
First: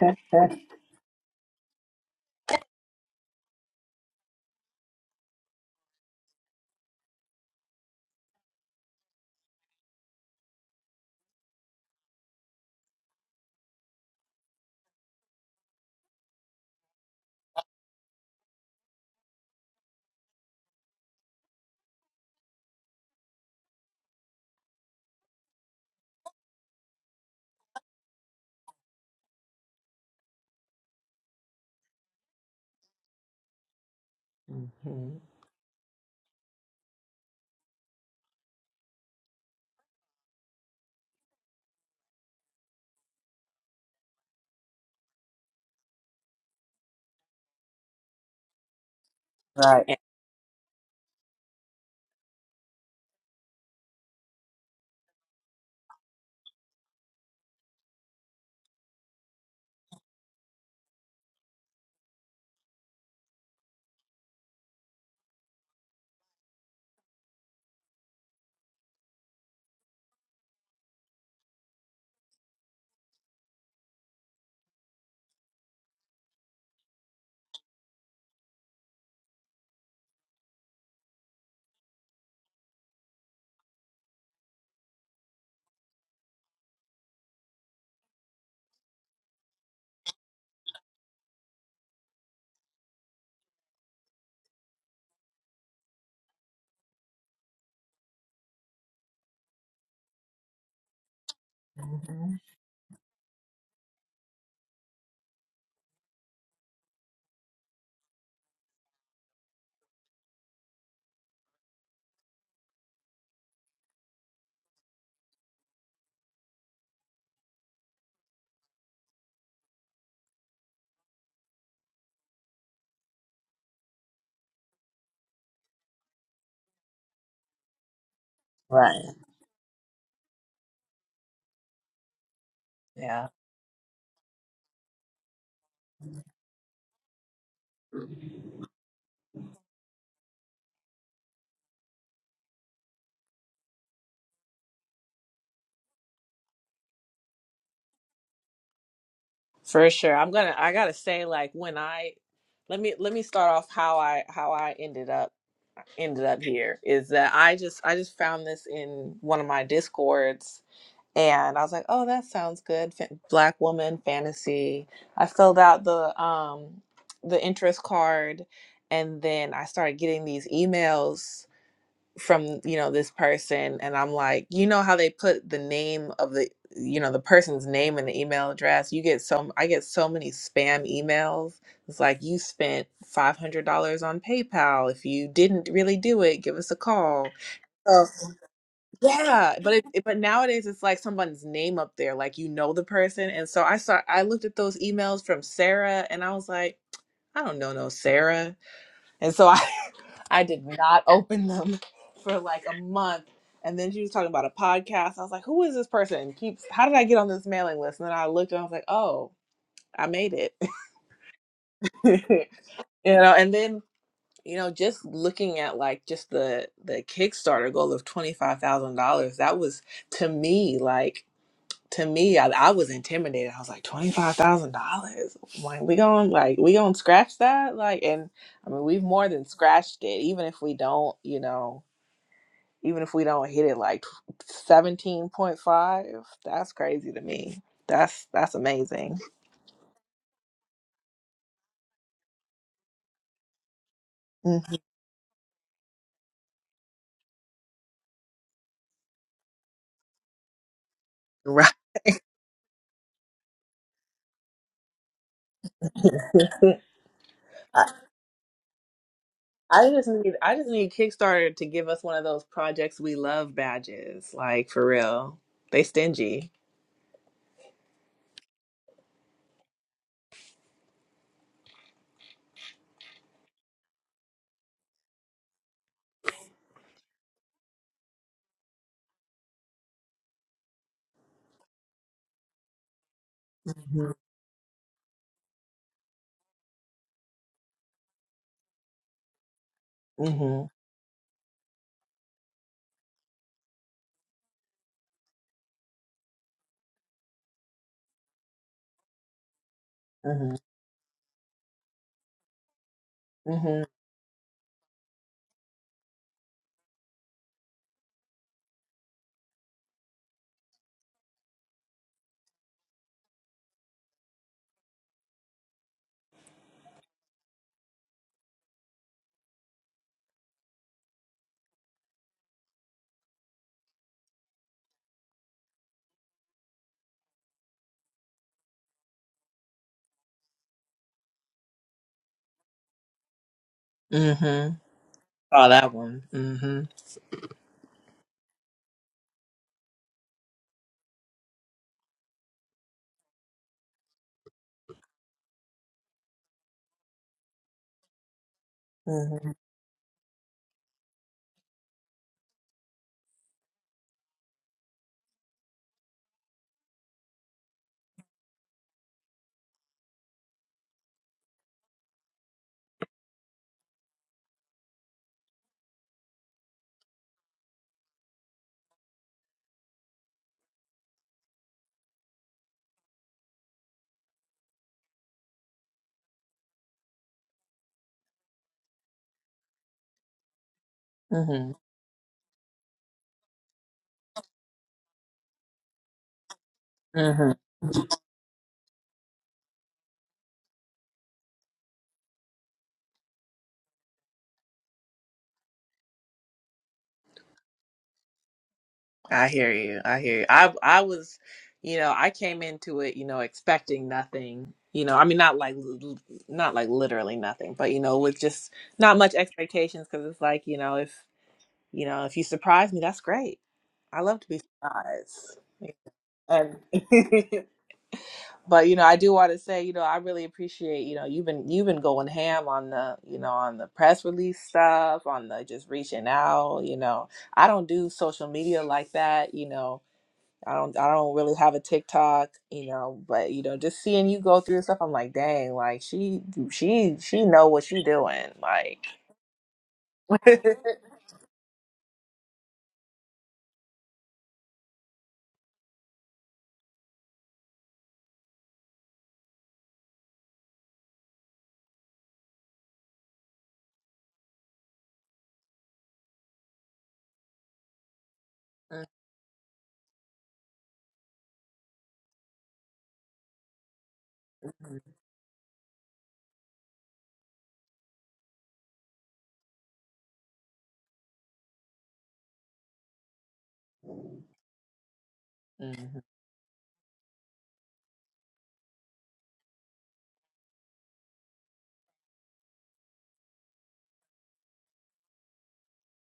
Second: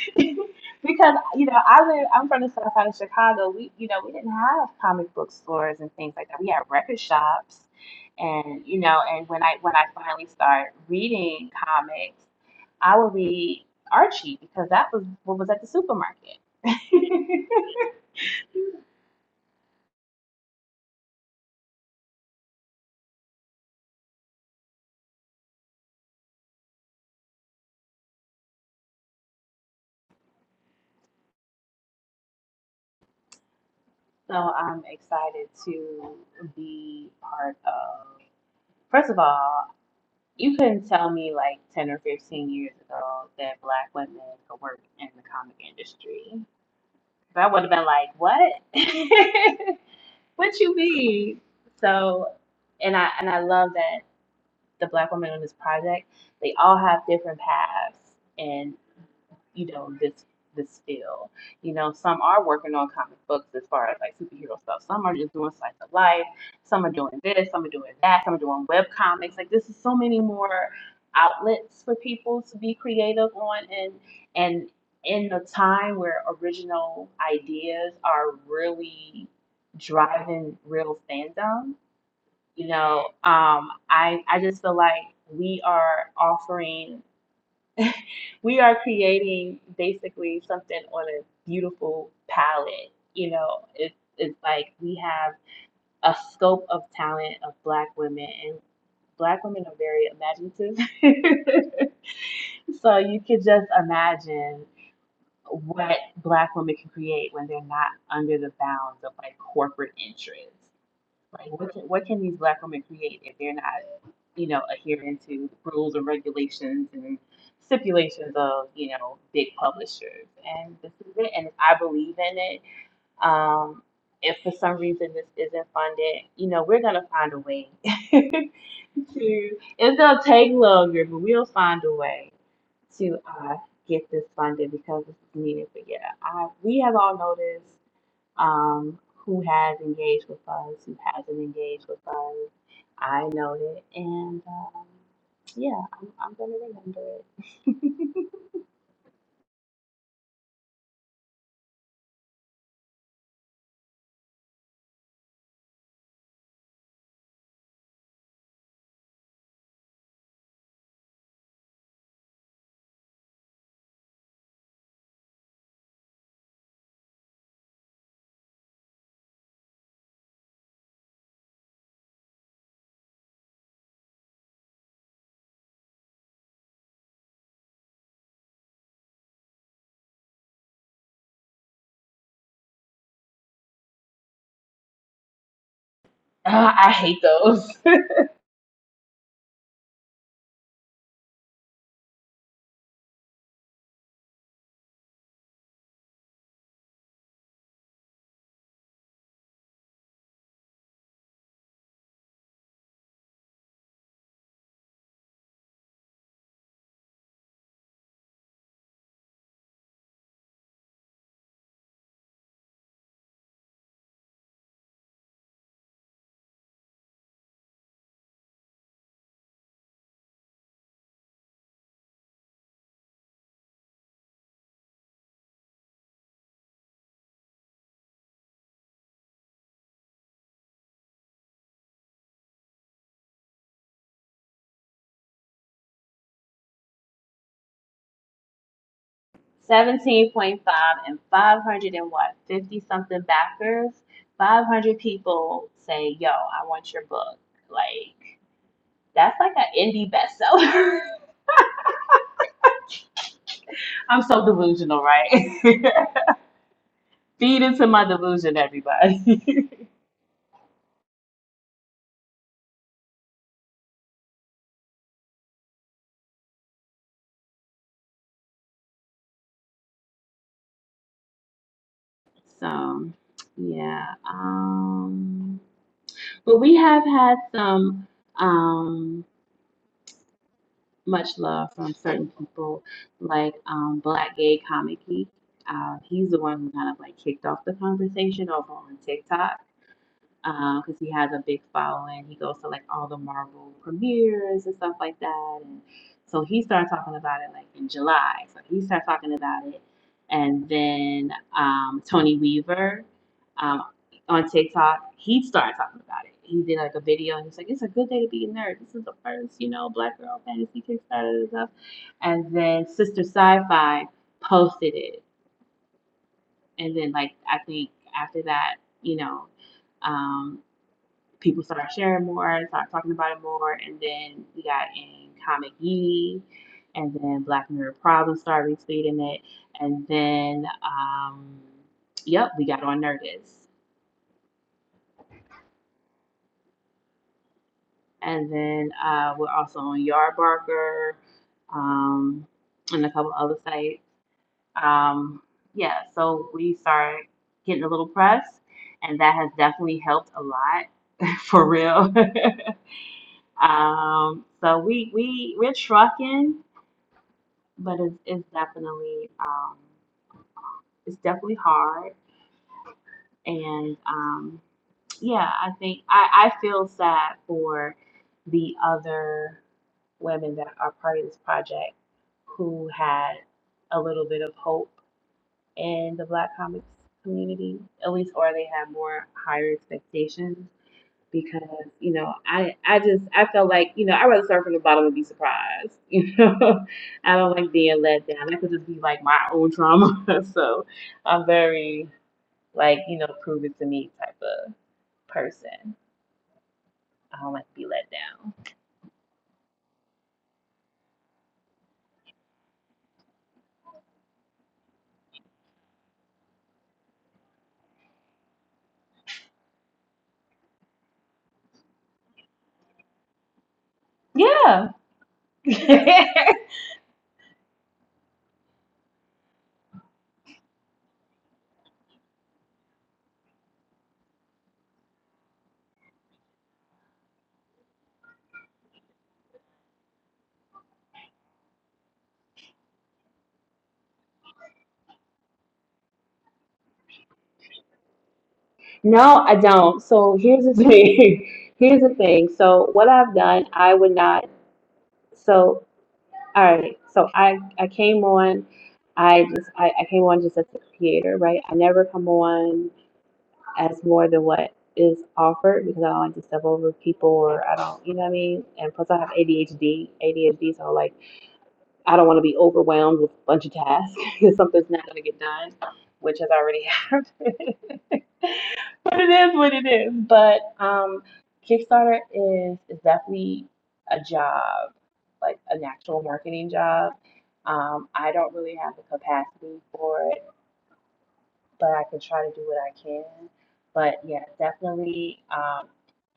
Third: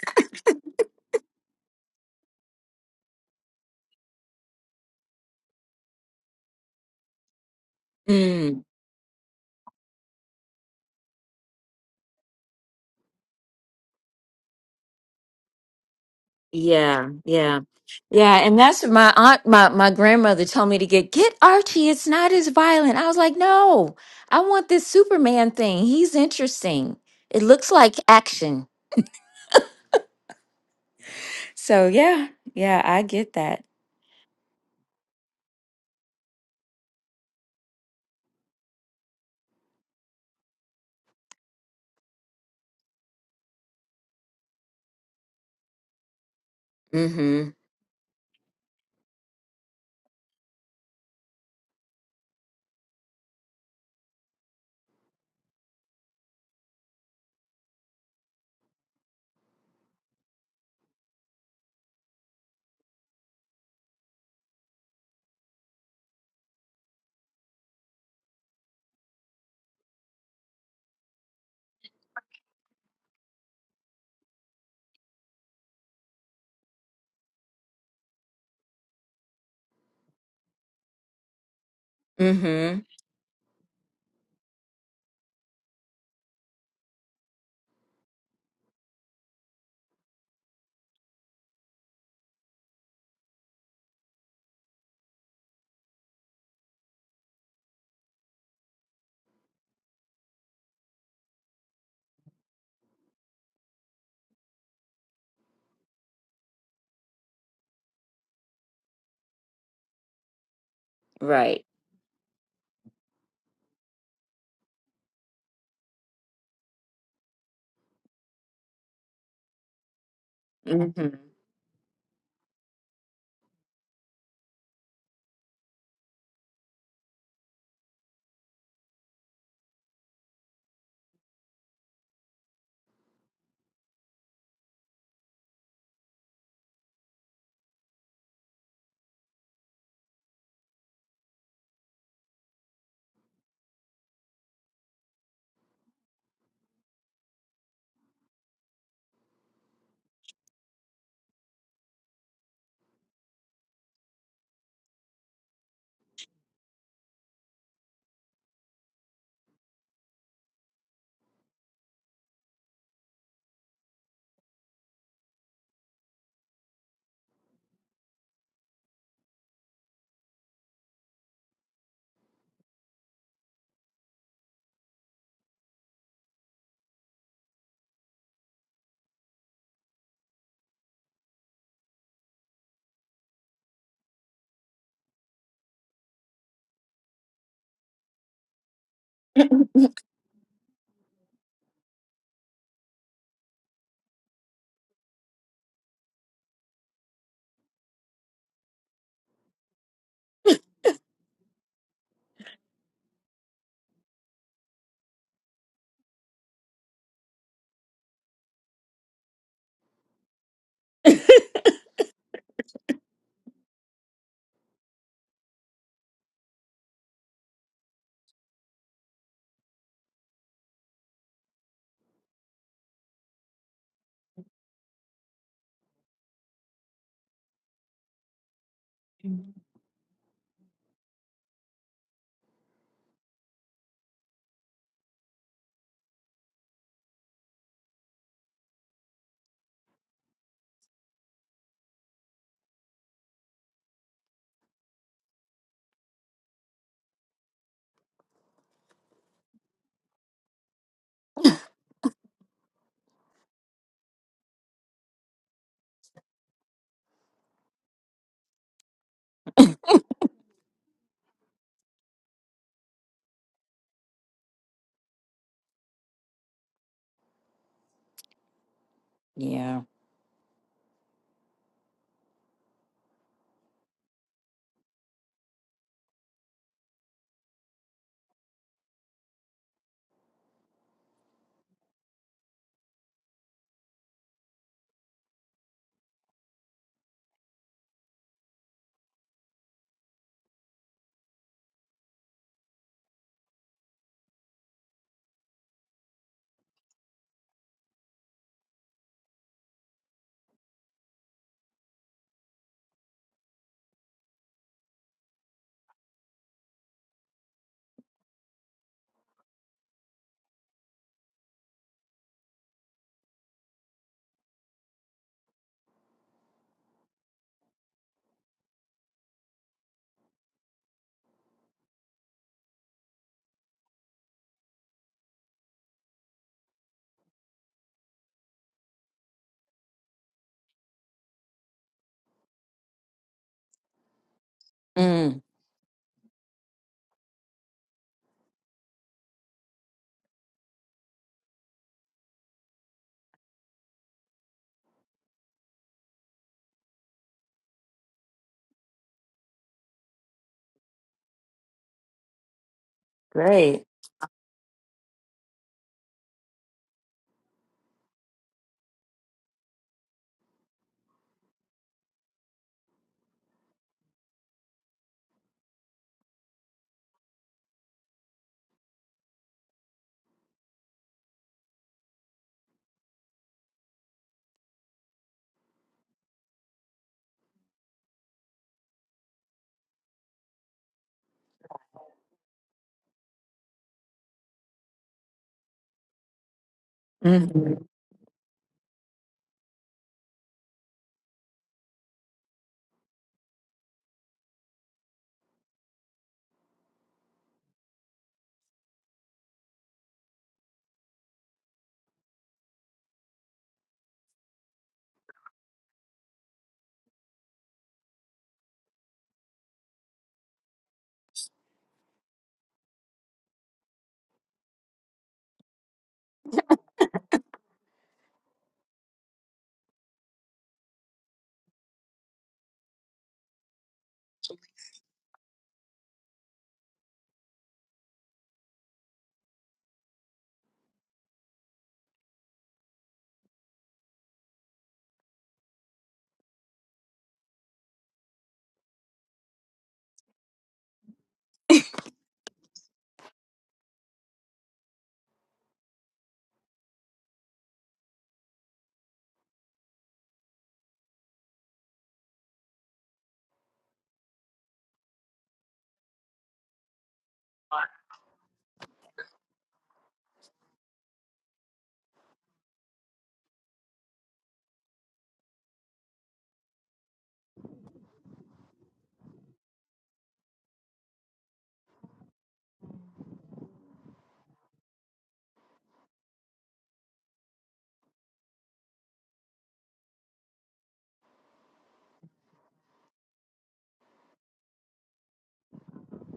A: know, I live I'm from the south side of Chicago. We you know, we didn't have comic book stores and things like that. We had record shops and you know, and when I when I finally started reading comics, I would read Archie because that was what was at the supermarket.
C: Yeah, yeah, yeah, and that's what my aunt, my my grandmother told me to get get Archie. It's not as violent. I was like, no, I want this Superman thing. He's interesting. It looks like action. So yeah, yeah, I get that.
A: So I'm
B: Mm-hmm.
A: excited to be part of. First of all, you couldn't tell me like 10 or 15 years ago that black women could work in the comic industry. I
C: Mm-hmm.
A: would have been like, what?
B: Right.
A: what you mean? So, and I and I love that the black women on this project, they all have different paths. and you know, this this field. You know, some are working on comic books as far as like superhero stuff. Some are just doing slice of life. Some are doing this. Some are doing that. Some are doing web comics. Like this is so many more outlets for people to be creative on and and in a time where original ideas are really driving real fandom, you
C: Mm-hmm.
A: know, um, I I just feel like we are offering we are creating basically something on a beautiful palette. You know, it's it's like we have a scope of talent of black women and black women are very imaginative.
B: Mm-hmm.
A: so you could just imagine what black women can create when they're not under the bounds of like corporate interests. Like,
C: Right.
A: what can, what can these black women create if they're not, you know, adhering to rules and regulations and stipulations of, you know, big publishers? And this is it.
C: Mm-hmm.
A: And I believe in it. Um, if for some reason this isn't funded, you know, we're gonna find a way
B: Right.
A: to. It's gonna take longer, but we'll find a way to
B: Yeah.
A: uh, get this funded because this is needed. But yeah, I, we have all noticed um, who has engaged with us, who hasn't engaged with us. I know it, and um, yeah, I'm, I'm gonna remember it.
B: For sure. I'm gonna I gotta say, like when I let me let me start off how I how I ended up ended up here is that I just I just found this in one of my discords and I was like, "Oh, that sounds good." Fa- Black woman fantasy. I filled out the um the interest card, and then I started getting these emails from you know this person, and I'm like, you know how they put the name of the you know the person's name and the email address. You get so I get so many spam emails. It's like you spent five hundred dollars on PayPal. If you didn't really do it, give us a
A: Ah, I hate
B: call.
A: those.
B: So yeah, but it, it- but nowadays it's like someone's name up there, like you know the person. And so I saw I looked at those emails from Sarah, and I was like, I don't know no Sarah, and so I I did not open them for like a month. And then she was talking about a podcast. I was like, who is this person? Keeps how did I get on this mailing list? And then I looked and I was like, oh, I made it, you know. And then you know, just looking at like just the the Kickstarter goal of twenty five thousand dollars, that was to me like. to me, I, I was intimidated. I was like, twenty five thousand dollars. Like we going like we gonna scratch that? Like, and I mean, we've more than scratched it. Even if we don't, you know, even if we don't hit it like seventeen point five, that's crazy to me. That's that's amazing.
A: Seventeen point five and five hundred and what fifty something backers.
B: Mhm.
A: Five hundred people say, "Yo, I want your book." Like that's like an indie bestseller.
B: Right.
A: I'm so delusional, right? Feed
B: I,
A: into my delusion, everybody.
B: I just need I just need Kickstarter to give us one of those projects we love badges. Like for real, they stingy.
C: yeah.
A: So yeah. Um but we have had some um much love from certain people like um
B: Mhm.
A: Black Gay Comic Geek. Uh, he's the one who kind of like kicked off the conversation over on TikTok
B: Mhm.
A: because he has a big following. He goes to like all the Marvel premieres and stuff like that. And so he started talking about it like in July. So he started talking about it,
B: Mhm.
A: and then um, Tony Weaver um,
B: Mhm.
A: on TikTok, he started talking about it. He did like a video and he's like, "It's a good day to be a nerd. This is the first, you know, Black Girl Fantasy Kickstarter and stuff." And then Sister Sci-Fi posted it, and then like I think after that, you know. Um, people started sharing more, started talking about it more, and then we got in Comic Ye, and then Black Mirror Problems started retweeting it, and then, um, yep, we got on Nerdist.
B: Mhm.
C: Mm,
B: Oh, that one. hmm
A: And then uh, we're also on Yardbarker um, and a couple other sites. Um, yeah, so we started getting a little press, and that has
B: hmm
A: definitely helped a lot, for real.
C: great.
A: Um, so we we we're trucking. but it's, it's definitely um, it's definitely hard and um, yeah i think I, I feel sad for the other women that are part of this project who had a little bit of hope in the black comics community at least or they had more higher expectations because
B: hmm
A: you know I I just I felt like you know I'd rather start from the bottom and be surprised. You know, I
B: hmm
A: don't like
C: Mm-hmm.
A: being let down. That could just be like my own trauma. so I'm very like you know prove it to me type of person. I don't like to be let down.
B: I hear you. I hear you. I I was, you know, I came into it, you know, expecting nothing. You know, I mean, not like l- l- not like literally nothing, but you know, with just not much expectations because it's like, you know, if you know, if you surprise me, that's great. I love to be surprised.
A: Yeah.
B: And but you know i do want to say you know i really appreciate you know you've been you've been going ham on the you know on the press release stuff on the just reaching out you know i don't do social media like that you know i don't i don't really have a tiktok you know but you know just seeing you go through stuff i'm like dang like she she she know what she doing like
A: no, I don't. So here's the thing. Here's the thing. So what I've done, I would not. So. All right. So I I came on. I just I, I came on just as a creator, right? I never come on as more than what is offered because I don't like to step over people or I don't, you know what I mean. And plus, I have ADHD. ADHD, so like. I don't want to be overwhelmed with a bunch of tasks because something's
B: Mhm,
A: not going to get done, which has already happened. but it is what it is. But um, Kickstarter is is definitely a job, like an
B: mhm.
A: actual marketing job. Um, I don't really have the capacity for it but I can try to do what I can. But yeah, definitely, um,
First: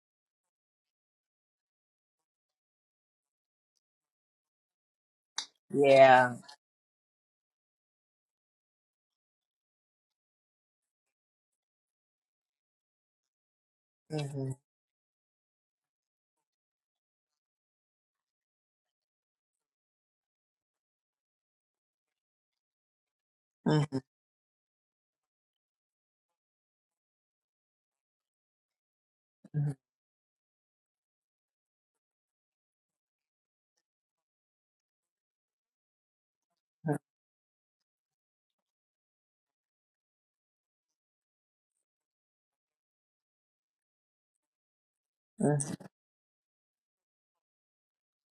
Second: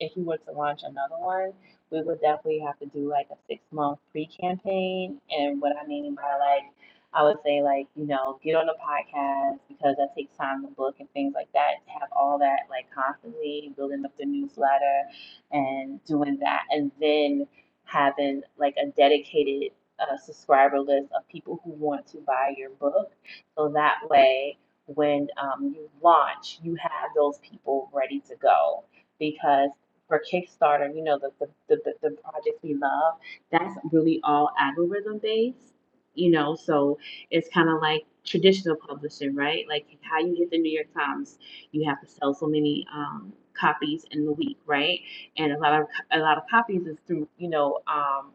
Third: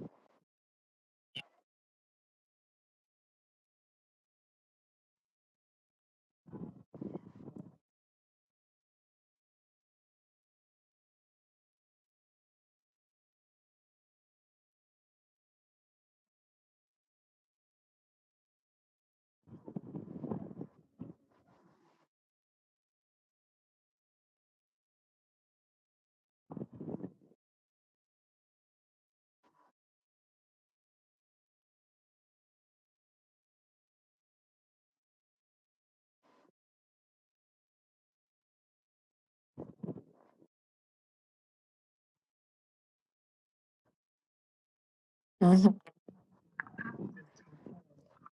A: if we were to launch another one, we would definitely have to do like a six month pre campaign. And what I mean by
B: yeah
A: like, I would say like, you know, get on the podcast because that takes time to book and things like that. Have all that like constantly building up the
B: hmm
A: newsletter and doing that. And then having like a dedicated uh, subscriber list of people who want to buy your book. So that
B: hmm
A: way, when um, you launch, you have those people ready to go because for Kickstarter, you know, the, the, the, the, the projects we love, that's really all algorithm based, you know,
B: hmm
A: so it's kind of like traditional publishing, right? Like how you get the New York Times, you have to sell so many um, copies in the week, right? And a lot
C: Mm-hmm.
A: of a lot of copies is through, you know, um,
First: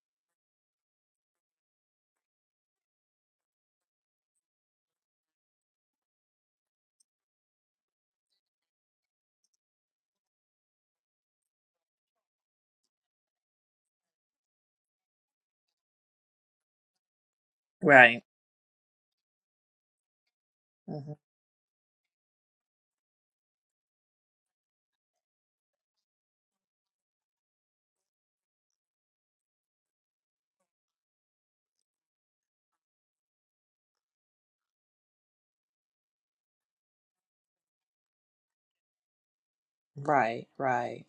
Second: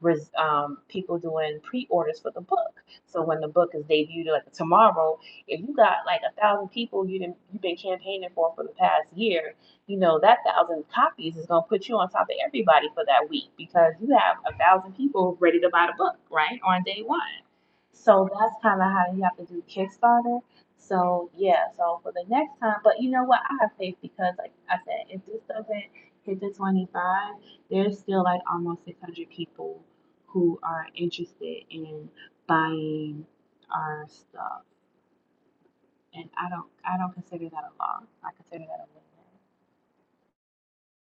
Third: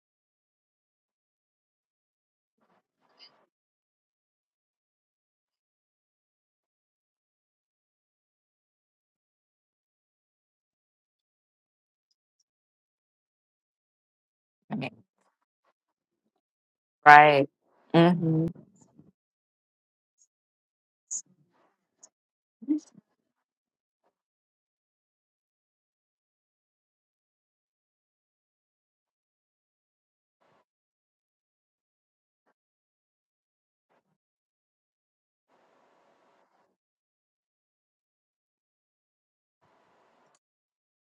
A: res, um, people doing pre-orders for the book. So when the book is debuted, like tomorrow, if you got like a thousand people you didn't, you've been campaigning for for the past year, you know that thousand copies is gonna put you on top of everybody for that week because you have a thousand people ready to buy the book right on day one.
C: Right.
B: right
A: So
C: Mm-hmm.
A: that's kind of how you have to do Kickstarter.
B: Mm-hmm.
A: So yeah, so for the next time, but you know what? I have faith because, like I said, if this doesn't hit the twenty five, there's still like almost six hundred people who are interested in buying our stuff and I don't I don't consider that a law. I consider that a win-win.
B: Right, right.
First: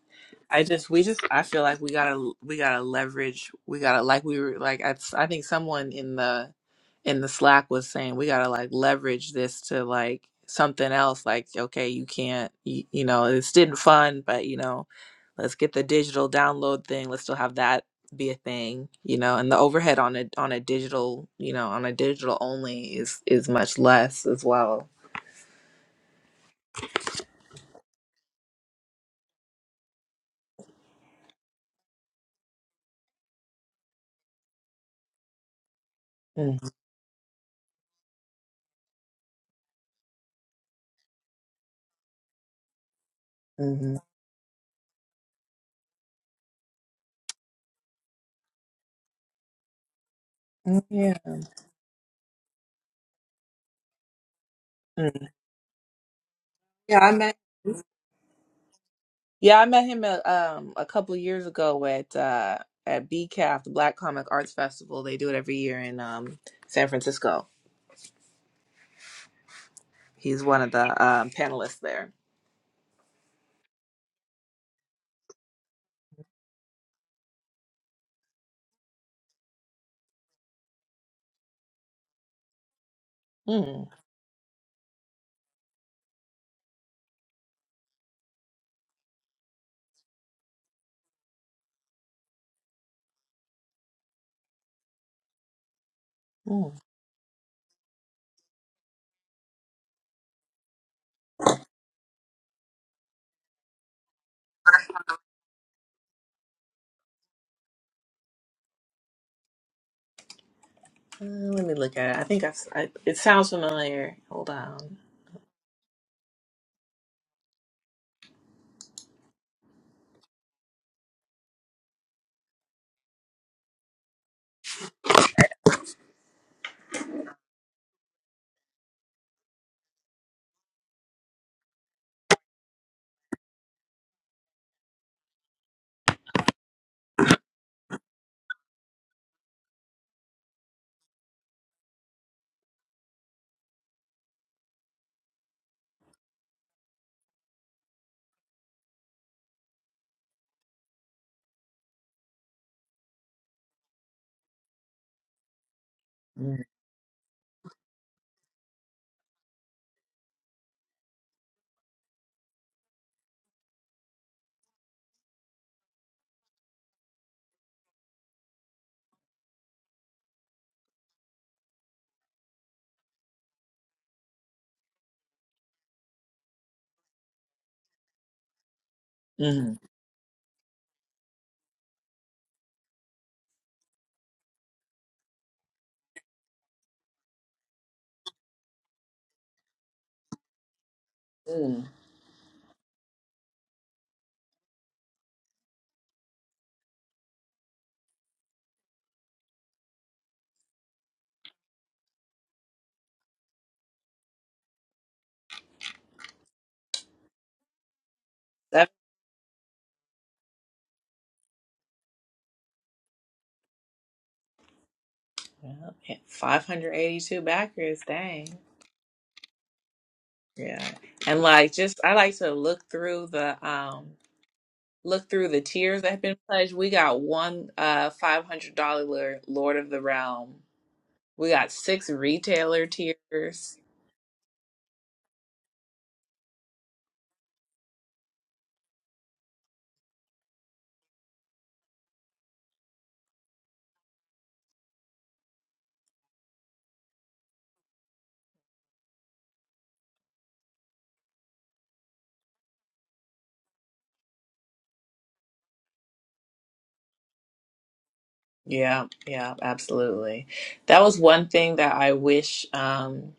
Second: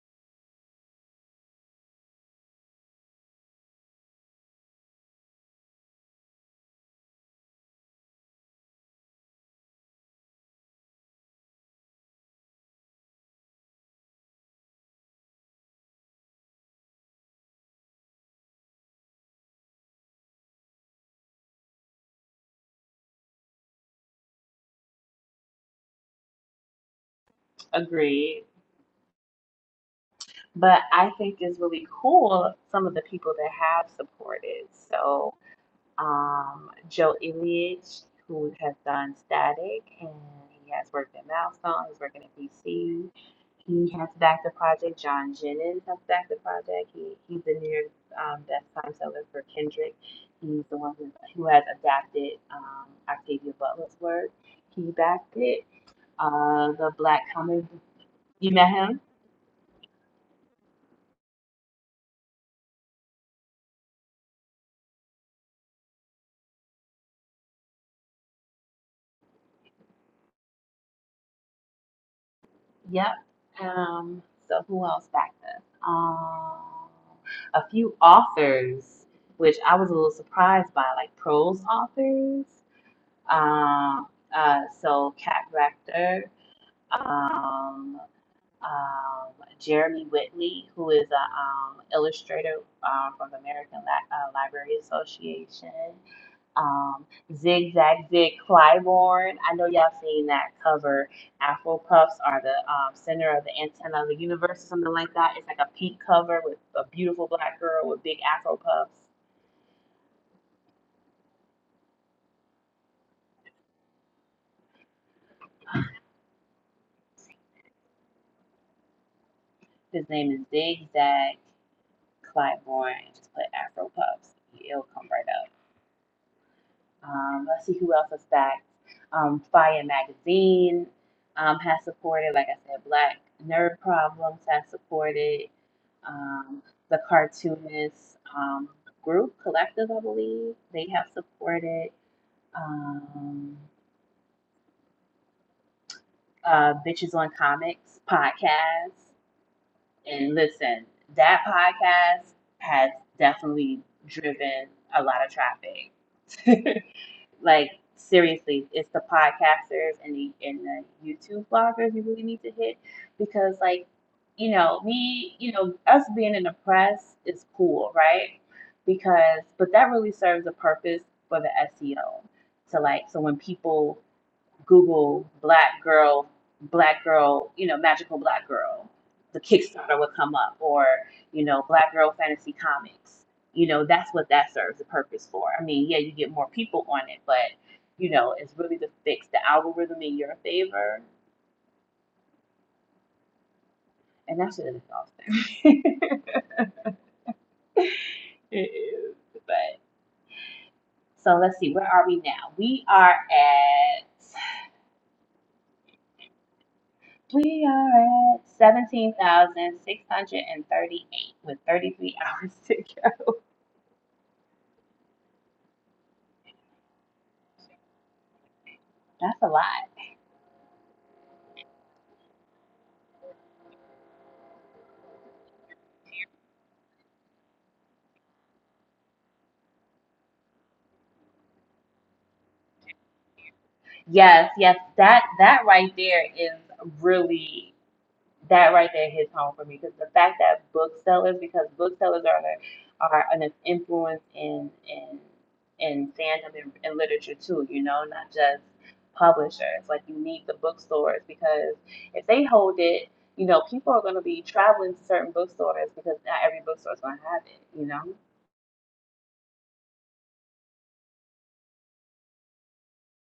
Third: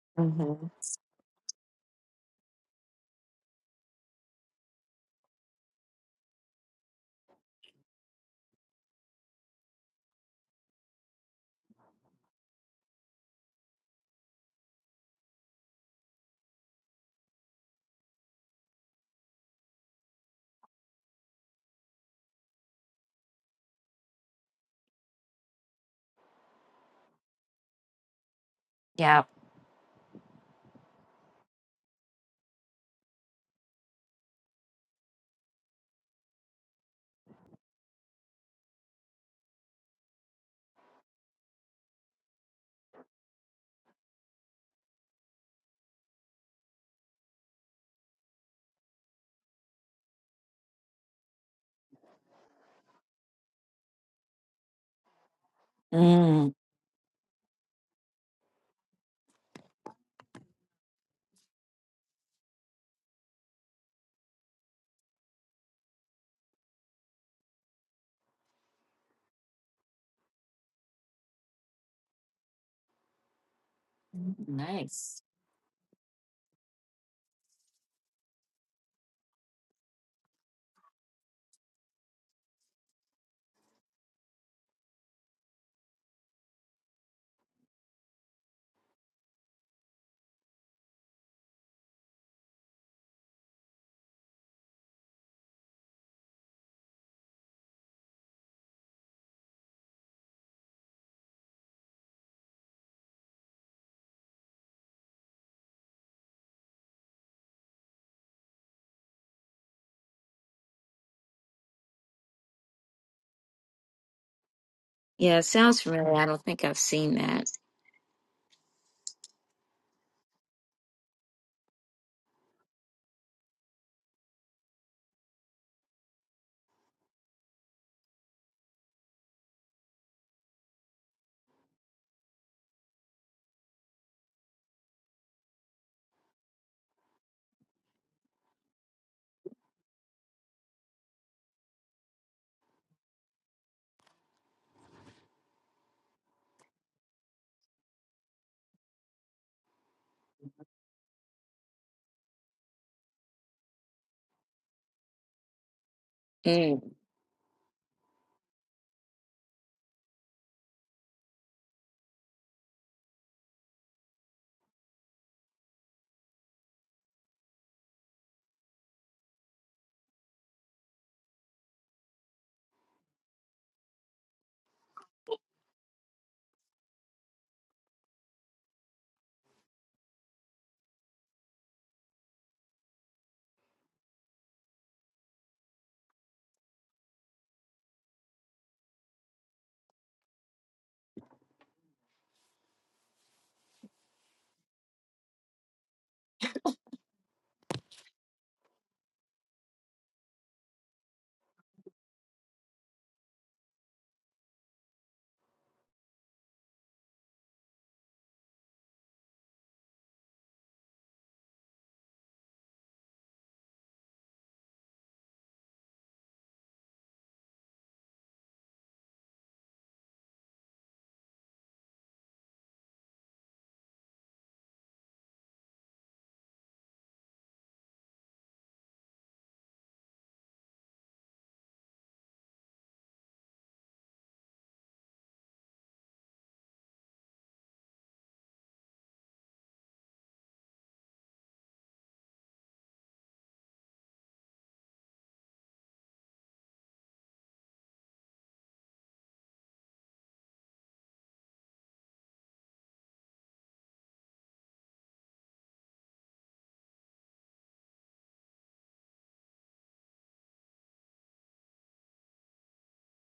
B: I
C: Mm-hmm.
B: just we just I feel like we gotta we gotta leverage we gotta like we were like I I think someone in the in the Slack was saying we gotta like leverage this to like something else like okay you can't you, you know it's didn't fun but you know let's get the digital download thing let's still have that be a thing you know and the overhead on a on a digital you know on a digital only is is much less as well.
A: Agreed.
C: Yeah.
A: But I think it's really cool some of the people that have supported. So um, Joe Ilyich, who has done Static, and he has worked at Milestone. He's working at DC. He
B: Mm-hmm.
A: has backed the project. John Jennings has backed the project. He, he's the New York um, best time seller for Kendrick. He's the one who,
B: Yeah.
A: who has adapted um, Octavia Butler's work. He
B: Mm.
A: backed it
C: Mm.
A: uh, the
B: Yeah, I
A: black comic.
B: met.
A: You met him?
B: Yeah, I met him a, um a couple of years ago at uh at BCAF, the Black Comic Arts Festival. They do it every year in um San Francisco. He's one of the um, panelists there.
A: Yep. Um, so who else
C: Nice.
A: backed us? Um, a few authors, which I was a little surprised by, like prose authors.
B: Mm,
A: Um, uh, so Kat Rector, um, um, Jeremy Whitley, who is a um, illustrator uh, from the American La- uh, Library Association.
B: mm. Uh,
A: um, Zigzag Dick Clyborn. I know y'all seen that cover. Afro Puffs are the um, center of the antenna of the universe, or something like that. It's like a pink cover with a beautiful black girl with big Afro Puffs.
B: let me look at it. I think I've, si sounds familiar. Hold on.
C: Yeah, it sounds familiar. I don't think I've seen that.
A: His name is Zigzag Clyborn. Just put Afro Puffs. It'll come right up. Um, let's see who else is backed. Um, Fire Magazine um, has supported, like I said, Black Nerd Problems has supported um, the Cartoonist um, Group Collective, I believe. They have supported um, uh, Bitches on Comics podcast. And listen, that podcast has definitely driven a lot of traffic.
B: Mm,
C: Mm.
A: Like seriously, it's the podcasters and the and the YouTube bloggers you really need to hit because like you know me you know us being in the press is cool right because but that really serves a purpose for the SEO to like so when people Google black girl, black girl, you know, magical black girl. The
B: mm,
A: Kickstarter would come up, or you know, black girl fantasy comics. You know, that's what that serves the purpose for. I mean, yeah, you get more people on it, but you know, it's really to fix the algorithm in your favor,
B: mm.
A: and that shit is exhausting. it is, but so let's see, where are we now? We are at We are at
B: That
A: 17,638 with 33 hours to go.
B: yeah, okay. five hundred eighty-two backers. Dang.
A: That's a lot.
B: Yeah, and like just I like to look through the um Look through the tiers that have been pledged. We got one uh five hundred dollar Lord of the Realm. We got six retailer tiers.
A: Yes, yes, that that right there is really that right there hits home for me because the fact that booksellers, because booksellers are a- are an influence in in in fandom and, and literature too. You know, not just publishers. Like you need the bookstores because if they hold it, you know, people are going to be traveling to certain bookstores because not every bookstore is going to have it. You know.
B: Yeah, yeah, absolutely. That was one thing that I wish um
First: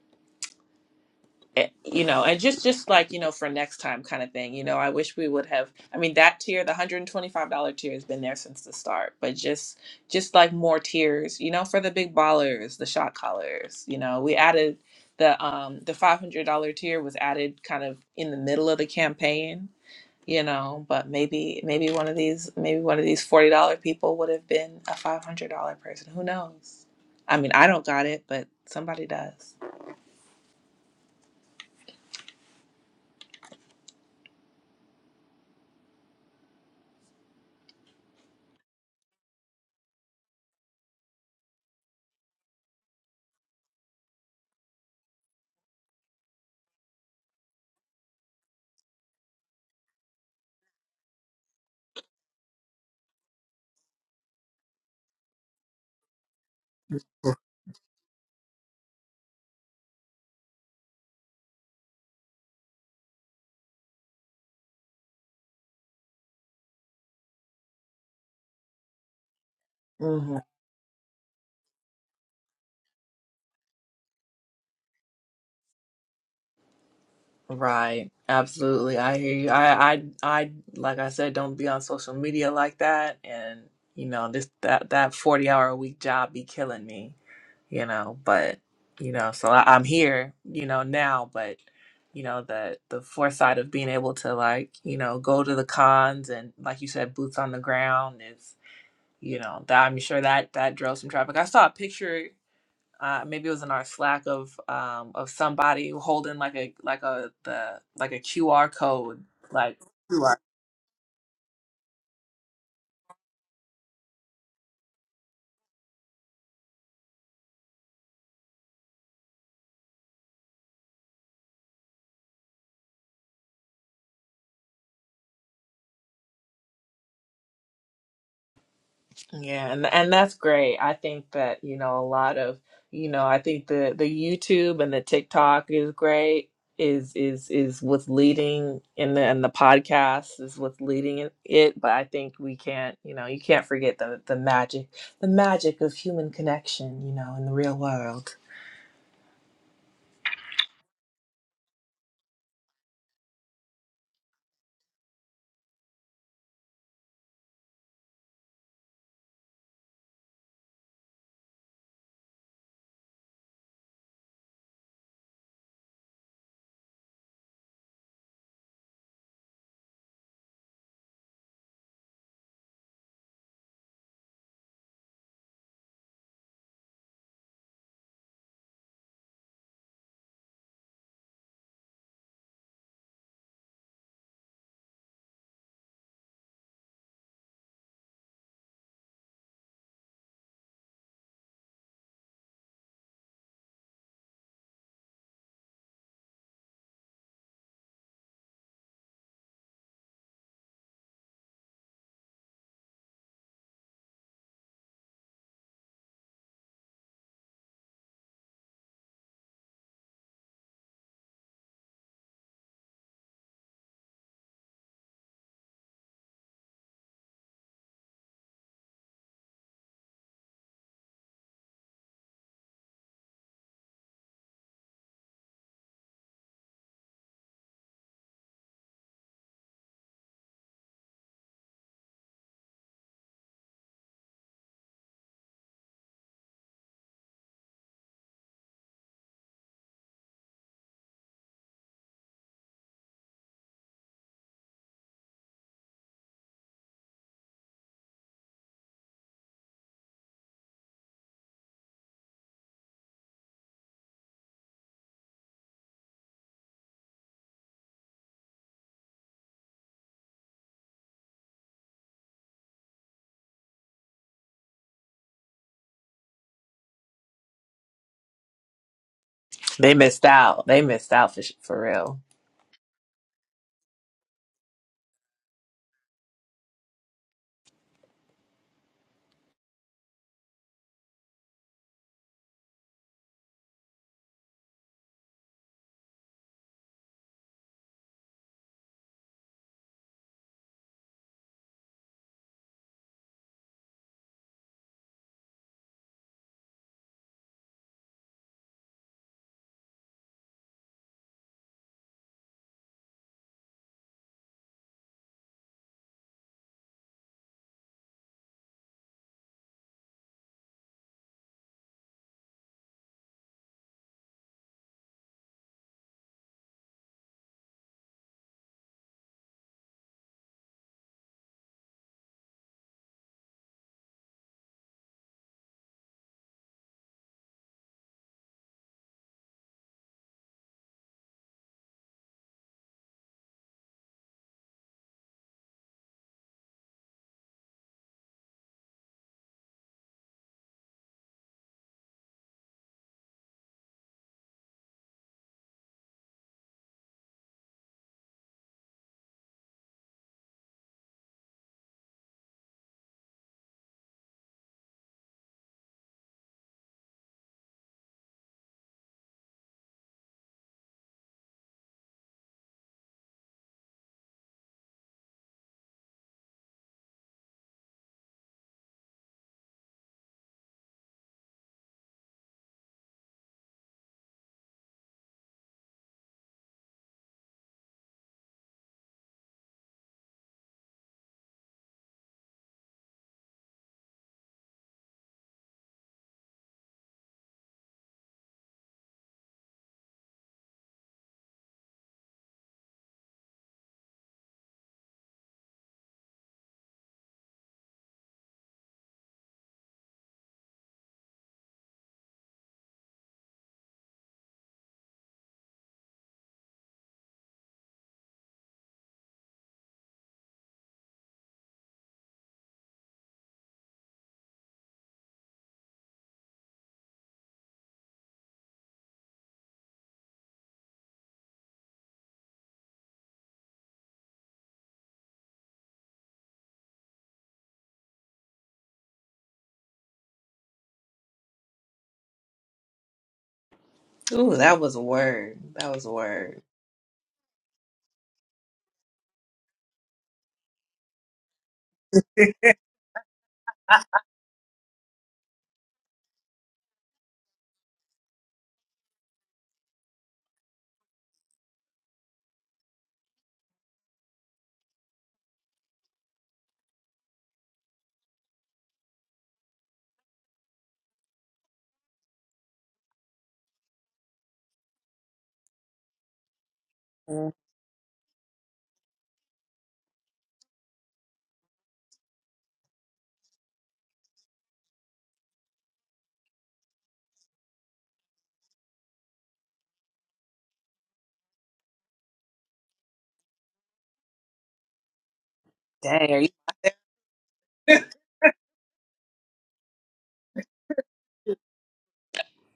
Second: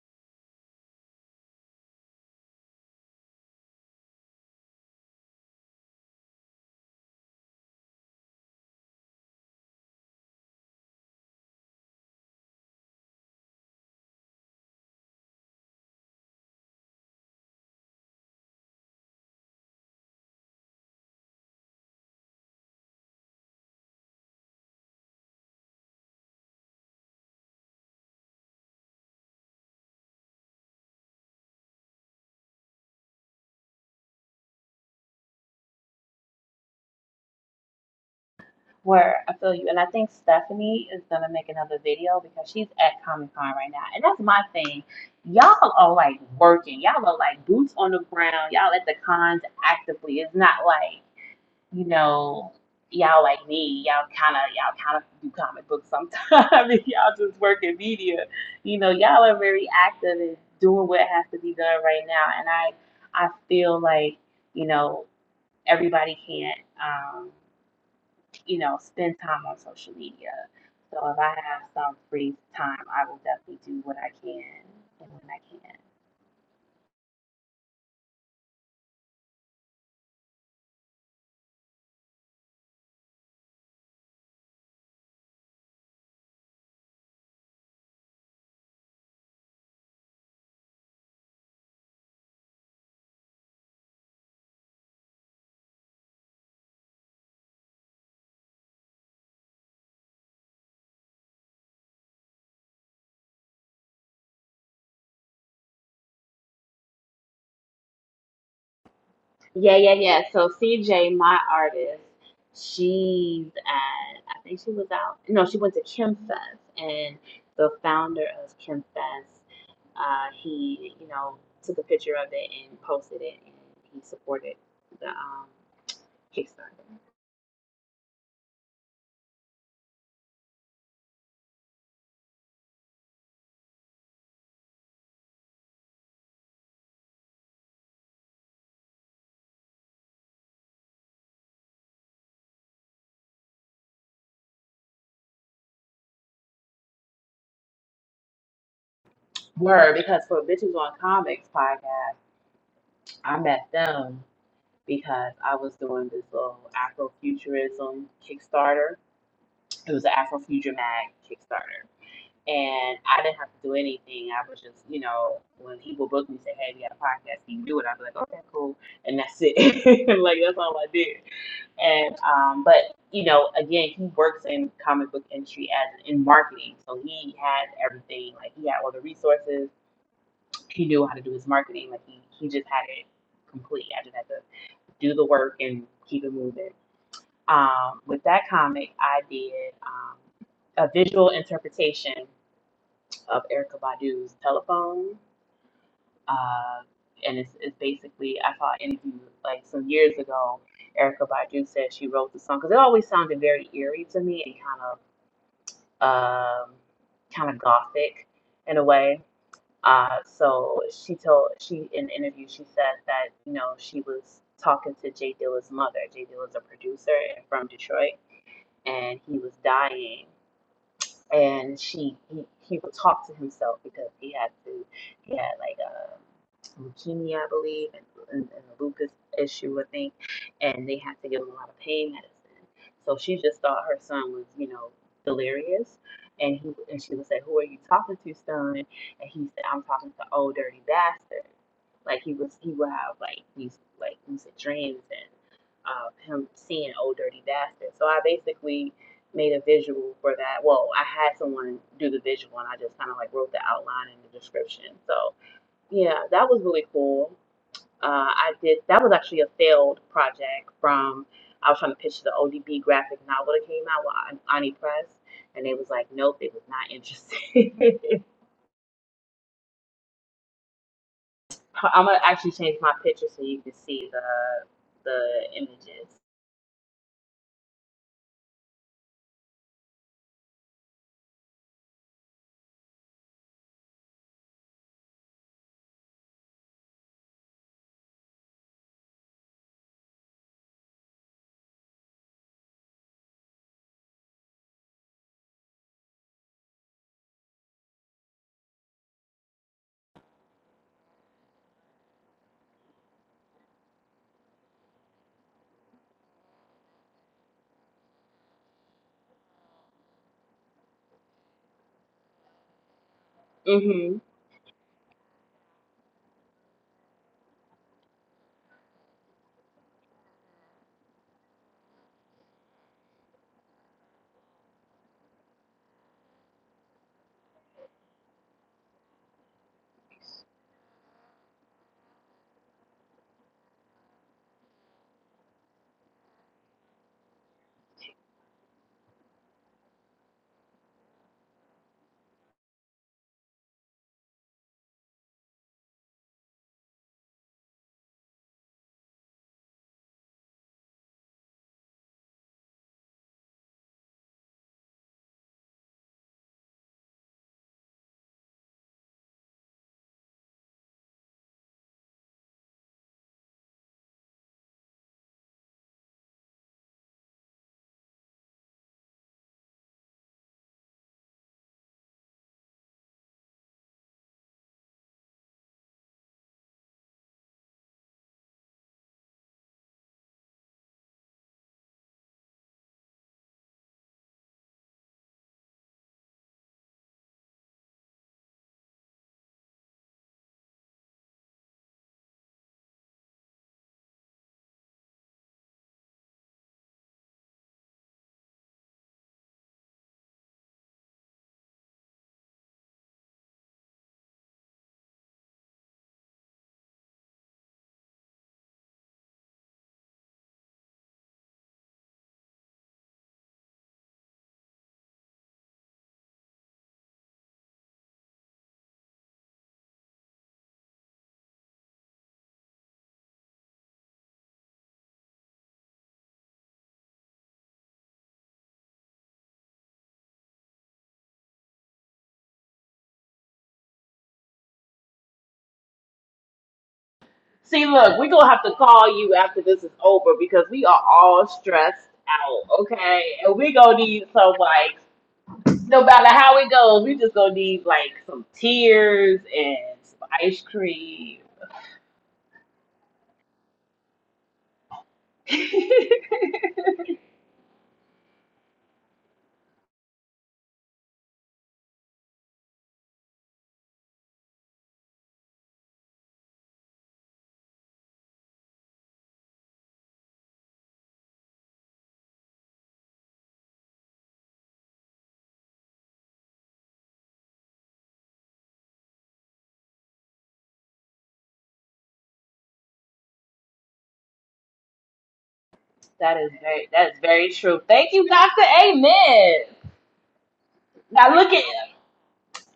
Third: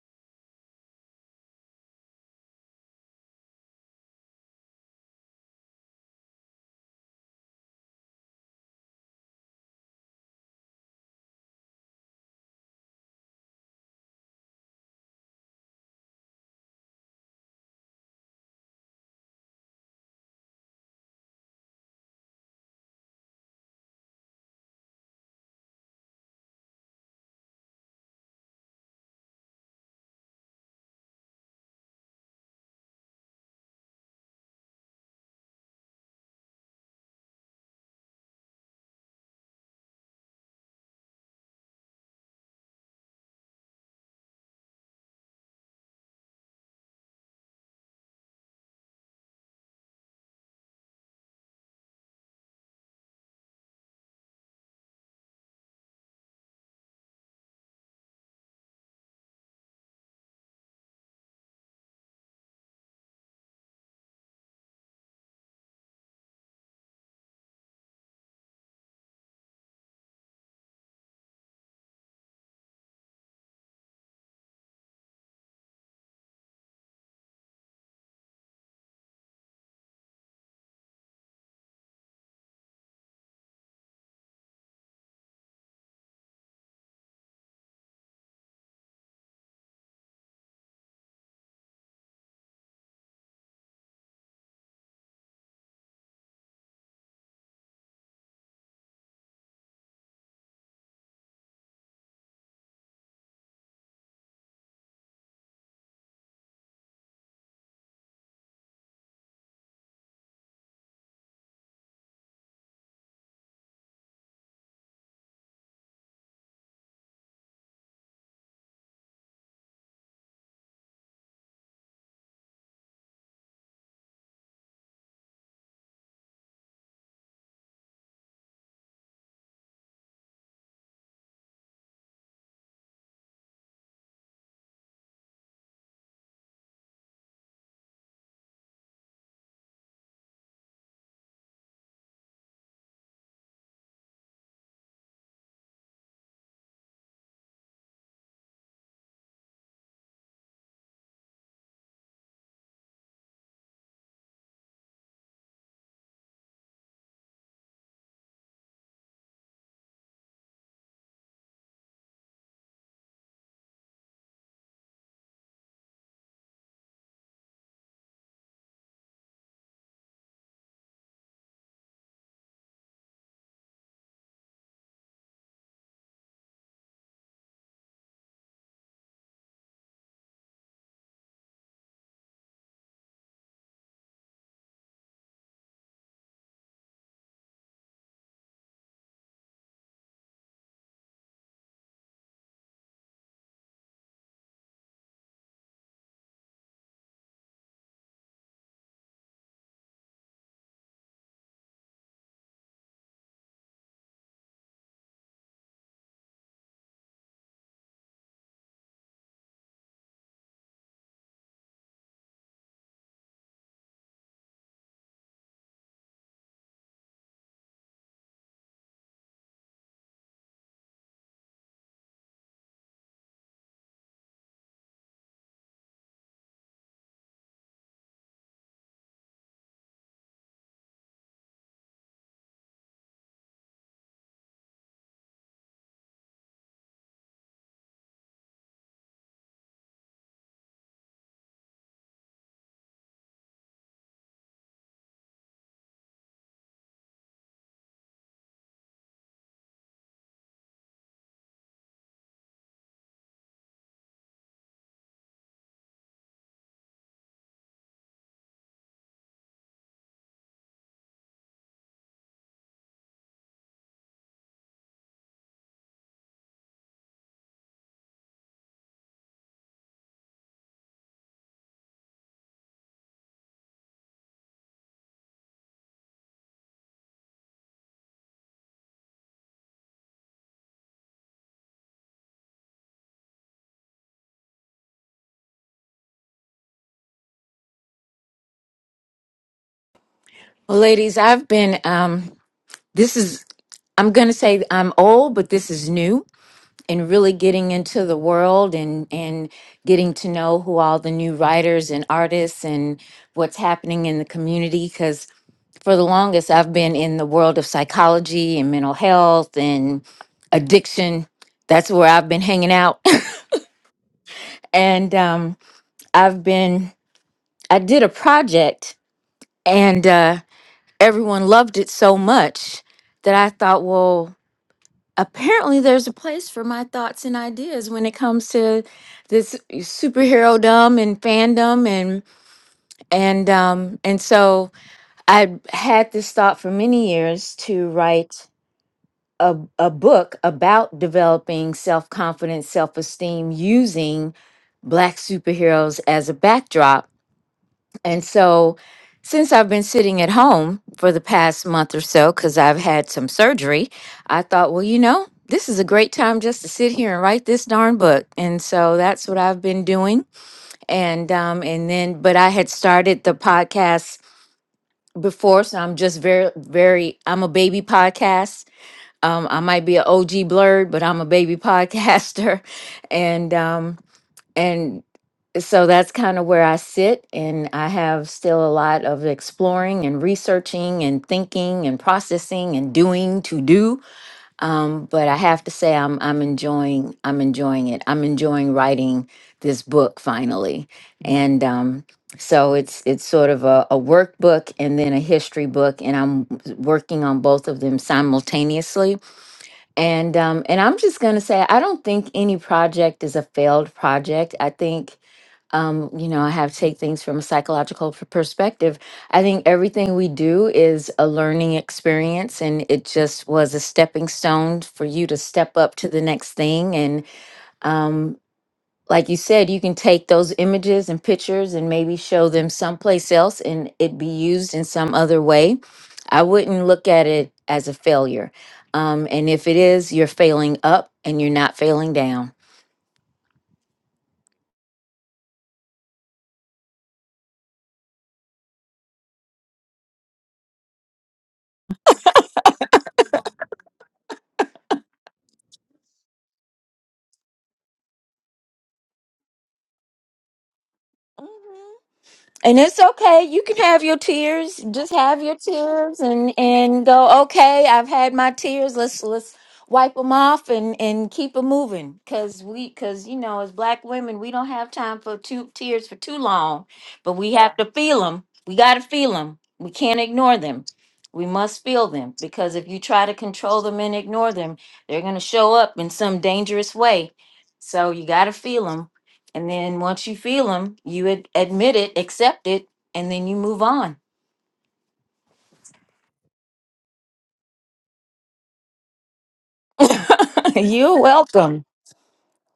B: eh, you know and just just like you know for next time kind of thing you know i wish we would have i mean that tier the $125 tier has been there since the start but just just like more tiers you know for the big ballers the shot callers you know we added the um the $500 tier was added kind of in the middle of the campaign you know but maybe maybe one of these maybe one of these $40 people would have been a $500 person who knows i mean i don't got it but somebody does
A: Where I feel you, and I think Stephanie is gonna make another video because she's at Comic Con right now, and that's my thing. Y'all are like working. Y'all are like boots on the ground. Y'all at the cons actively. It's not like you know y'all like me. Y'all kind of y'all kind of do comic books sometimes. y'all just work in media. You know, y'all are very active and doing what has to be done right now. And I I feel like you know everybody can't. Um, you know, spend time on social media. So if I have some free time, I will definitely do what I can and when I can.
B: Right. Absolutely. I hear you. I, I, I, like I said, don't be on social media like that. And, you know, this, that, that 40 hour a week job be killing me, you know, but, you know, so I, I'm here, you know, now, but, you know, the, the foresight of being able to like, you know, go to the cons and like you said, boots on the ground is, you know, that I'm sure that, that drove some traffic. I saw a picture uh, maybe it was in our Slack of um, of somebody holding like a like a the like a QR code
A: Yeah,
B: like
A: yeah, yeah.
B: QR.
A: So CJ, my artist, she's at I think she was out no, she went to Kim Fest and the founder of Kim Fest, uh, he, you know, took a picture of it and posted it and he supported the um Kickstarter.
B: yeah and and that's great I think that you know a lot of you know I think the the YouTube and the TikTok is great is is is what's leading in the and the podcast is what's leading in it but I think we can't you know you can't forget the the magic the magic of human connection you know in the real world
A: Word, because for Bitches on Comics podcast, I met them because I was doing this little Afrofuturism Kickstarter. It was an Afrofuture Mag Kickstarter. And I didn't have to do anything. I was just, you know, when people book me and say, Hey, we got a podcast, can you do it? I'd be like, Okay, cool and that's it. like that's all I did. And um but you know, again, he works in comic book industry as in marketing. So he had everything, like he had all the resources, he knew how to do his marketing, like he, he just had it complete. I just had to do the work and keep it moving. Um, with that comic, I did um, a visual interpretation of Erica Badu's telephone. Uh, and it's, it's basically, I saw an interview like some years ago. Erica Badu said she wrote the song because it always sounded very eerie to me and kind of um, kind of gothic in a way. Uh, so she told she in the interview she said that you know she was talking to Jay Dilla's mother. Jay Dilla's a producer and from Detroit and he was dying and she he, he would talk to himself because he had to he had like a leukemia i believe and, and, and a lupus issue i think and they had to give him a lot of pain medicine so she just thought her son was you know delirious and he and she would say who are you talking to son and he said i'm talking to old dirty bastard like he was he would have like these like lucid dreams and uh, him seeing old dirty bastard so i basically made a visual for that. Well, I had someone do the visual and I just kind of like wrote the outline and the description. So, yeah, that was really cool. Uh, I did, that was actually a failed project from, I was trying to pitch the ODB graphic novel that came out with An- Ani Press. And they was like, nope, they was not interested.
B: they missed out they missed out for sh- for
A: I'm
B: real
A: gonna actually change my picture so you can see the the images.
C: Well, ladies, I've been, um, this is, I'm going to say I'm old, but this is new and really getting into the world and, and getting to know who all the new writers and artists and what's happening in the community. Because for the longest, I've been in the world of psychology and mental health and addiction. That's where I've been hanging out.
A: Mm-hmm.
C: and um, I've been, I did a project. And uh, everyone loved it so much that I thought, well, apparently there's a place for my thoughts and ideas when it comes to this superhero dumb and fandom and and um and so I had this thought for many years to write a, a book about developing self-confidence, self-esteem using black superheroes as a backdrop and so, since I've been sitting at home for the past month or so, because I've had some surgery, I thought, well, you know, this is a great time just to sit here and write this darn book. And so that's what I've been doing. And um, and then, but I had started the podcast before, so I'm just very, very. I'm a baby podcast. Um, I might be an OG blurred, but I'm a baby podcaster, and um, and so that's kind of where I sit, and I have still a lot of exploring and researching and thinking and processing and doing to do. Um, but I have to say, I'm I'm enjoying I'm enjoying it. I'm enjoying writing this book finally, and um, so it's it's sort of a, a workbook and then a history book, and I'm working on both of them simultaneously. And um, and I'm just gonna say, I don't think any project is a failed project. I think um, you know, I have to take things from a psychological p- perspective. I think everything we do is a learning experience, and it just was a stepping stone for you to step up to the next thing. And um, like you said, you can take those images and pictures and maybe show them someplace else, and it be used in some other way. I wouldn't look at it as a failure. Um, and if it is, you're failing up and you're not failing down.
B: Ooh, that was a word. That was a word.
A: See, look, we're gonna have to call you after this is over because we are all stressed out, okay? And we gonna need some like no matter how it goes, we just gonna need like some tears and some ice cream.
C: And it's okay. You can have your tears. Just have your tears and and go, "Okay, I've had my tears. Let's let's wipe them off and and keep it moving cuz we cuz you know, as black women, we don't have time for two tears for too long, but
B: Mm,
C: we have to feel them. We got to feel them. We can't ignore them. We must feel them because if you try to control them and ignore them, they're going to show up in some dangerous way. So you got to feel them. And then once you feel them, you ad- admit it, accept it, and then you move on.
B: Dang,
A: that
B: are you
A: is very that is very true. Thank you, Doctor Amen.
C: You're
A: Now look at
C: welcome.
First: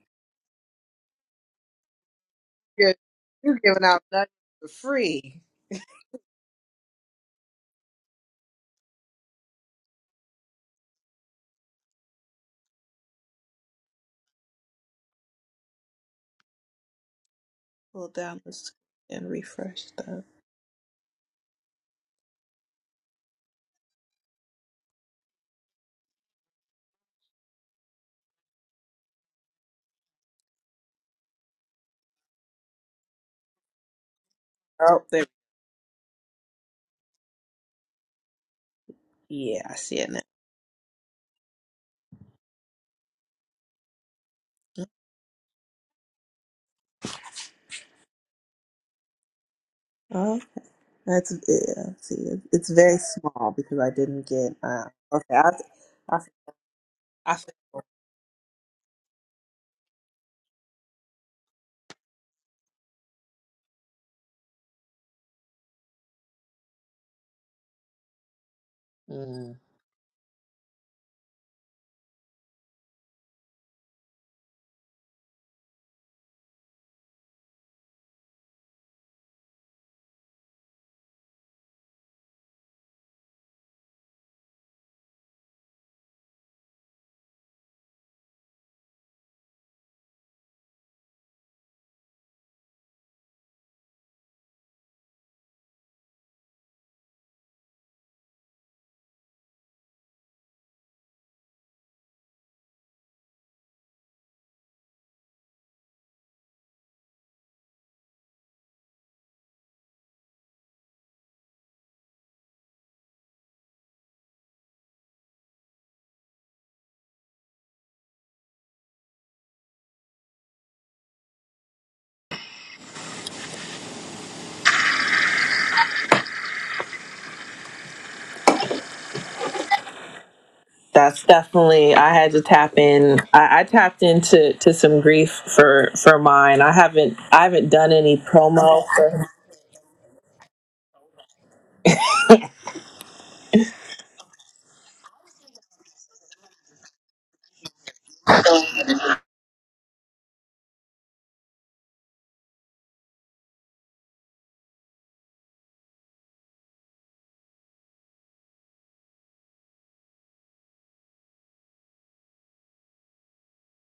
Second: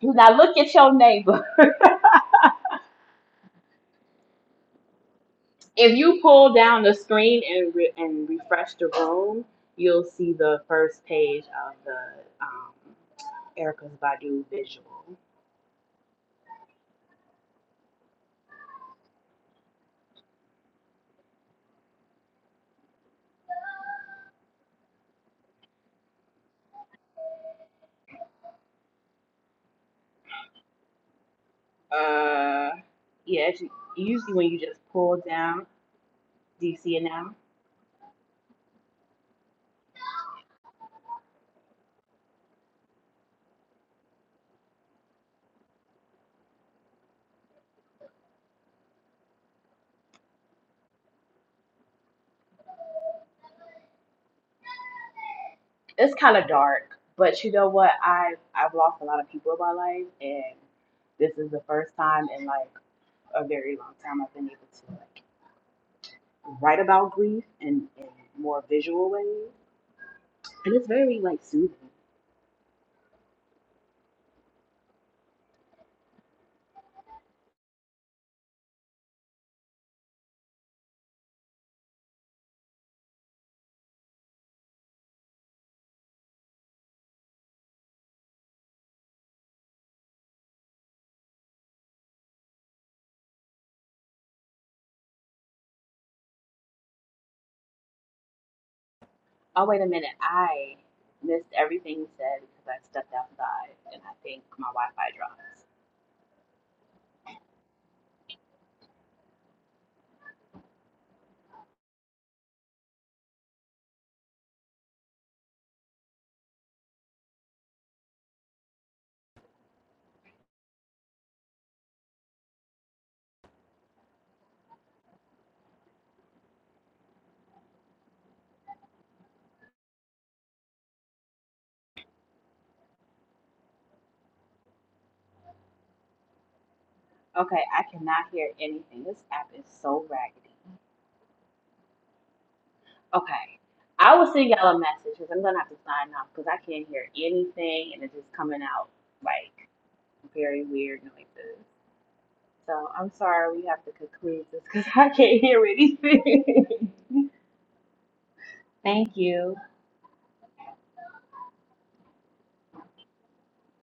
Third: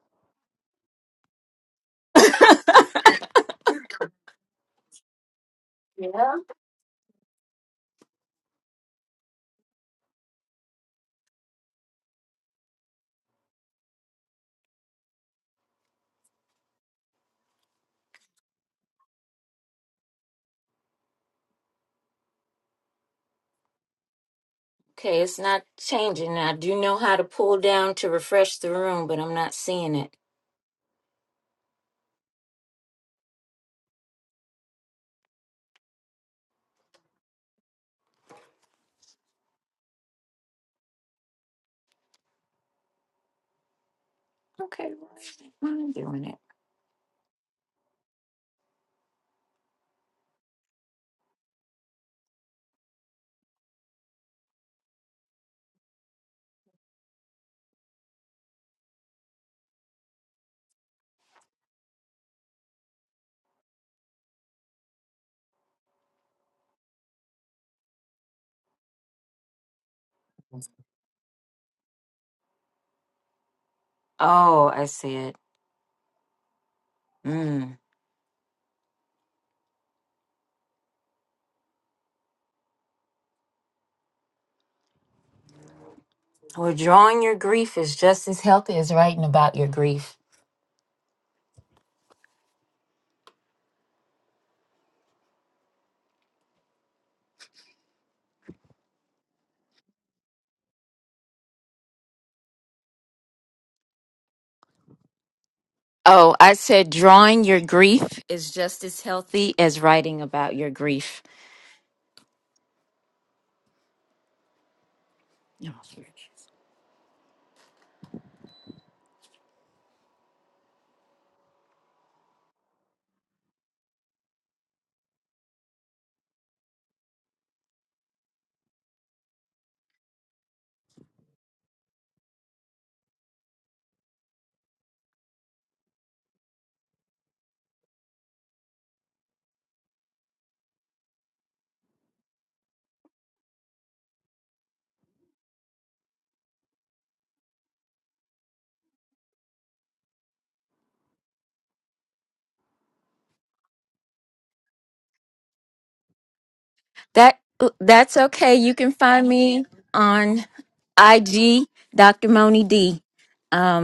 A: now look at your neighbor.
B: good? You're giving out nothing for free.
A: if you
C: Yeah.
A: pull down the screen and re- and refresh the room, you'll see the first page of the um, Erica's Badu visual.
B: Pull down the screen and refresh that.
C: Okay, it's not changing. I do know how to pull down to refresh the room, but I'm not seeing it.
A: Uh, yeah, it's usually when you just
B: Oh,
A: pull
B: There.
A: down, do you see it now?
B: Yeah, I see it now.
C: Okay, why am I doing it?
B: Oh, That's yeah. See, it- it's very small because I didn't get. Uh, okay, I,
A: It's
B: I,
A: kind of dark,
B: I
A: but you know what? I have I've lost a lot of people in my life, and this is the first time in like a very long time I've been able to like write about grief in, in more visual ways,
B: mm,
A: and it's very like soothing.
C: Oh, I see it. Mm. Withdrawing your grief is just as healthy as writing about your grief.
A: Oh wait a minute, I missed everything you said because I stepped outside, and I think my Wi-Fi dropped.
C: Oh, I said drawing your grief is just as healthy as writing about your grief.
B: That's definitely. I had to tap in. I, I tapped into to some grief for for mine. I haven't I
A: Okay,
B: haven't
A: I
B: done any
A: cannot hear
B: promo.
A: anything. This
B: for.
A: app is so raggedy. Okay, I will send y'all a message because I'm gonna have to sign off because I can't hear anything and it's just coming out like very weird noises. So I'm sorry we have to conclude this because I can't hear anything.
C: That uh, that's okay. You can
A: Thank
C: find
A: you.
C: me on IG, Dr. Moni D. Um,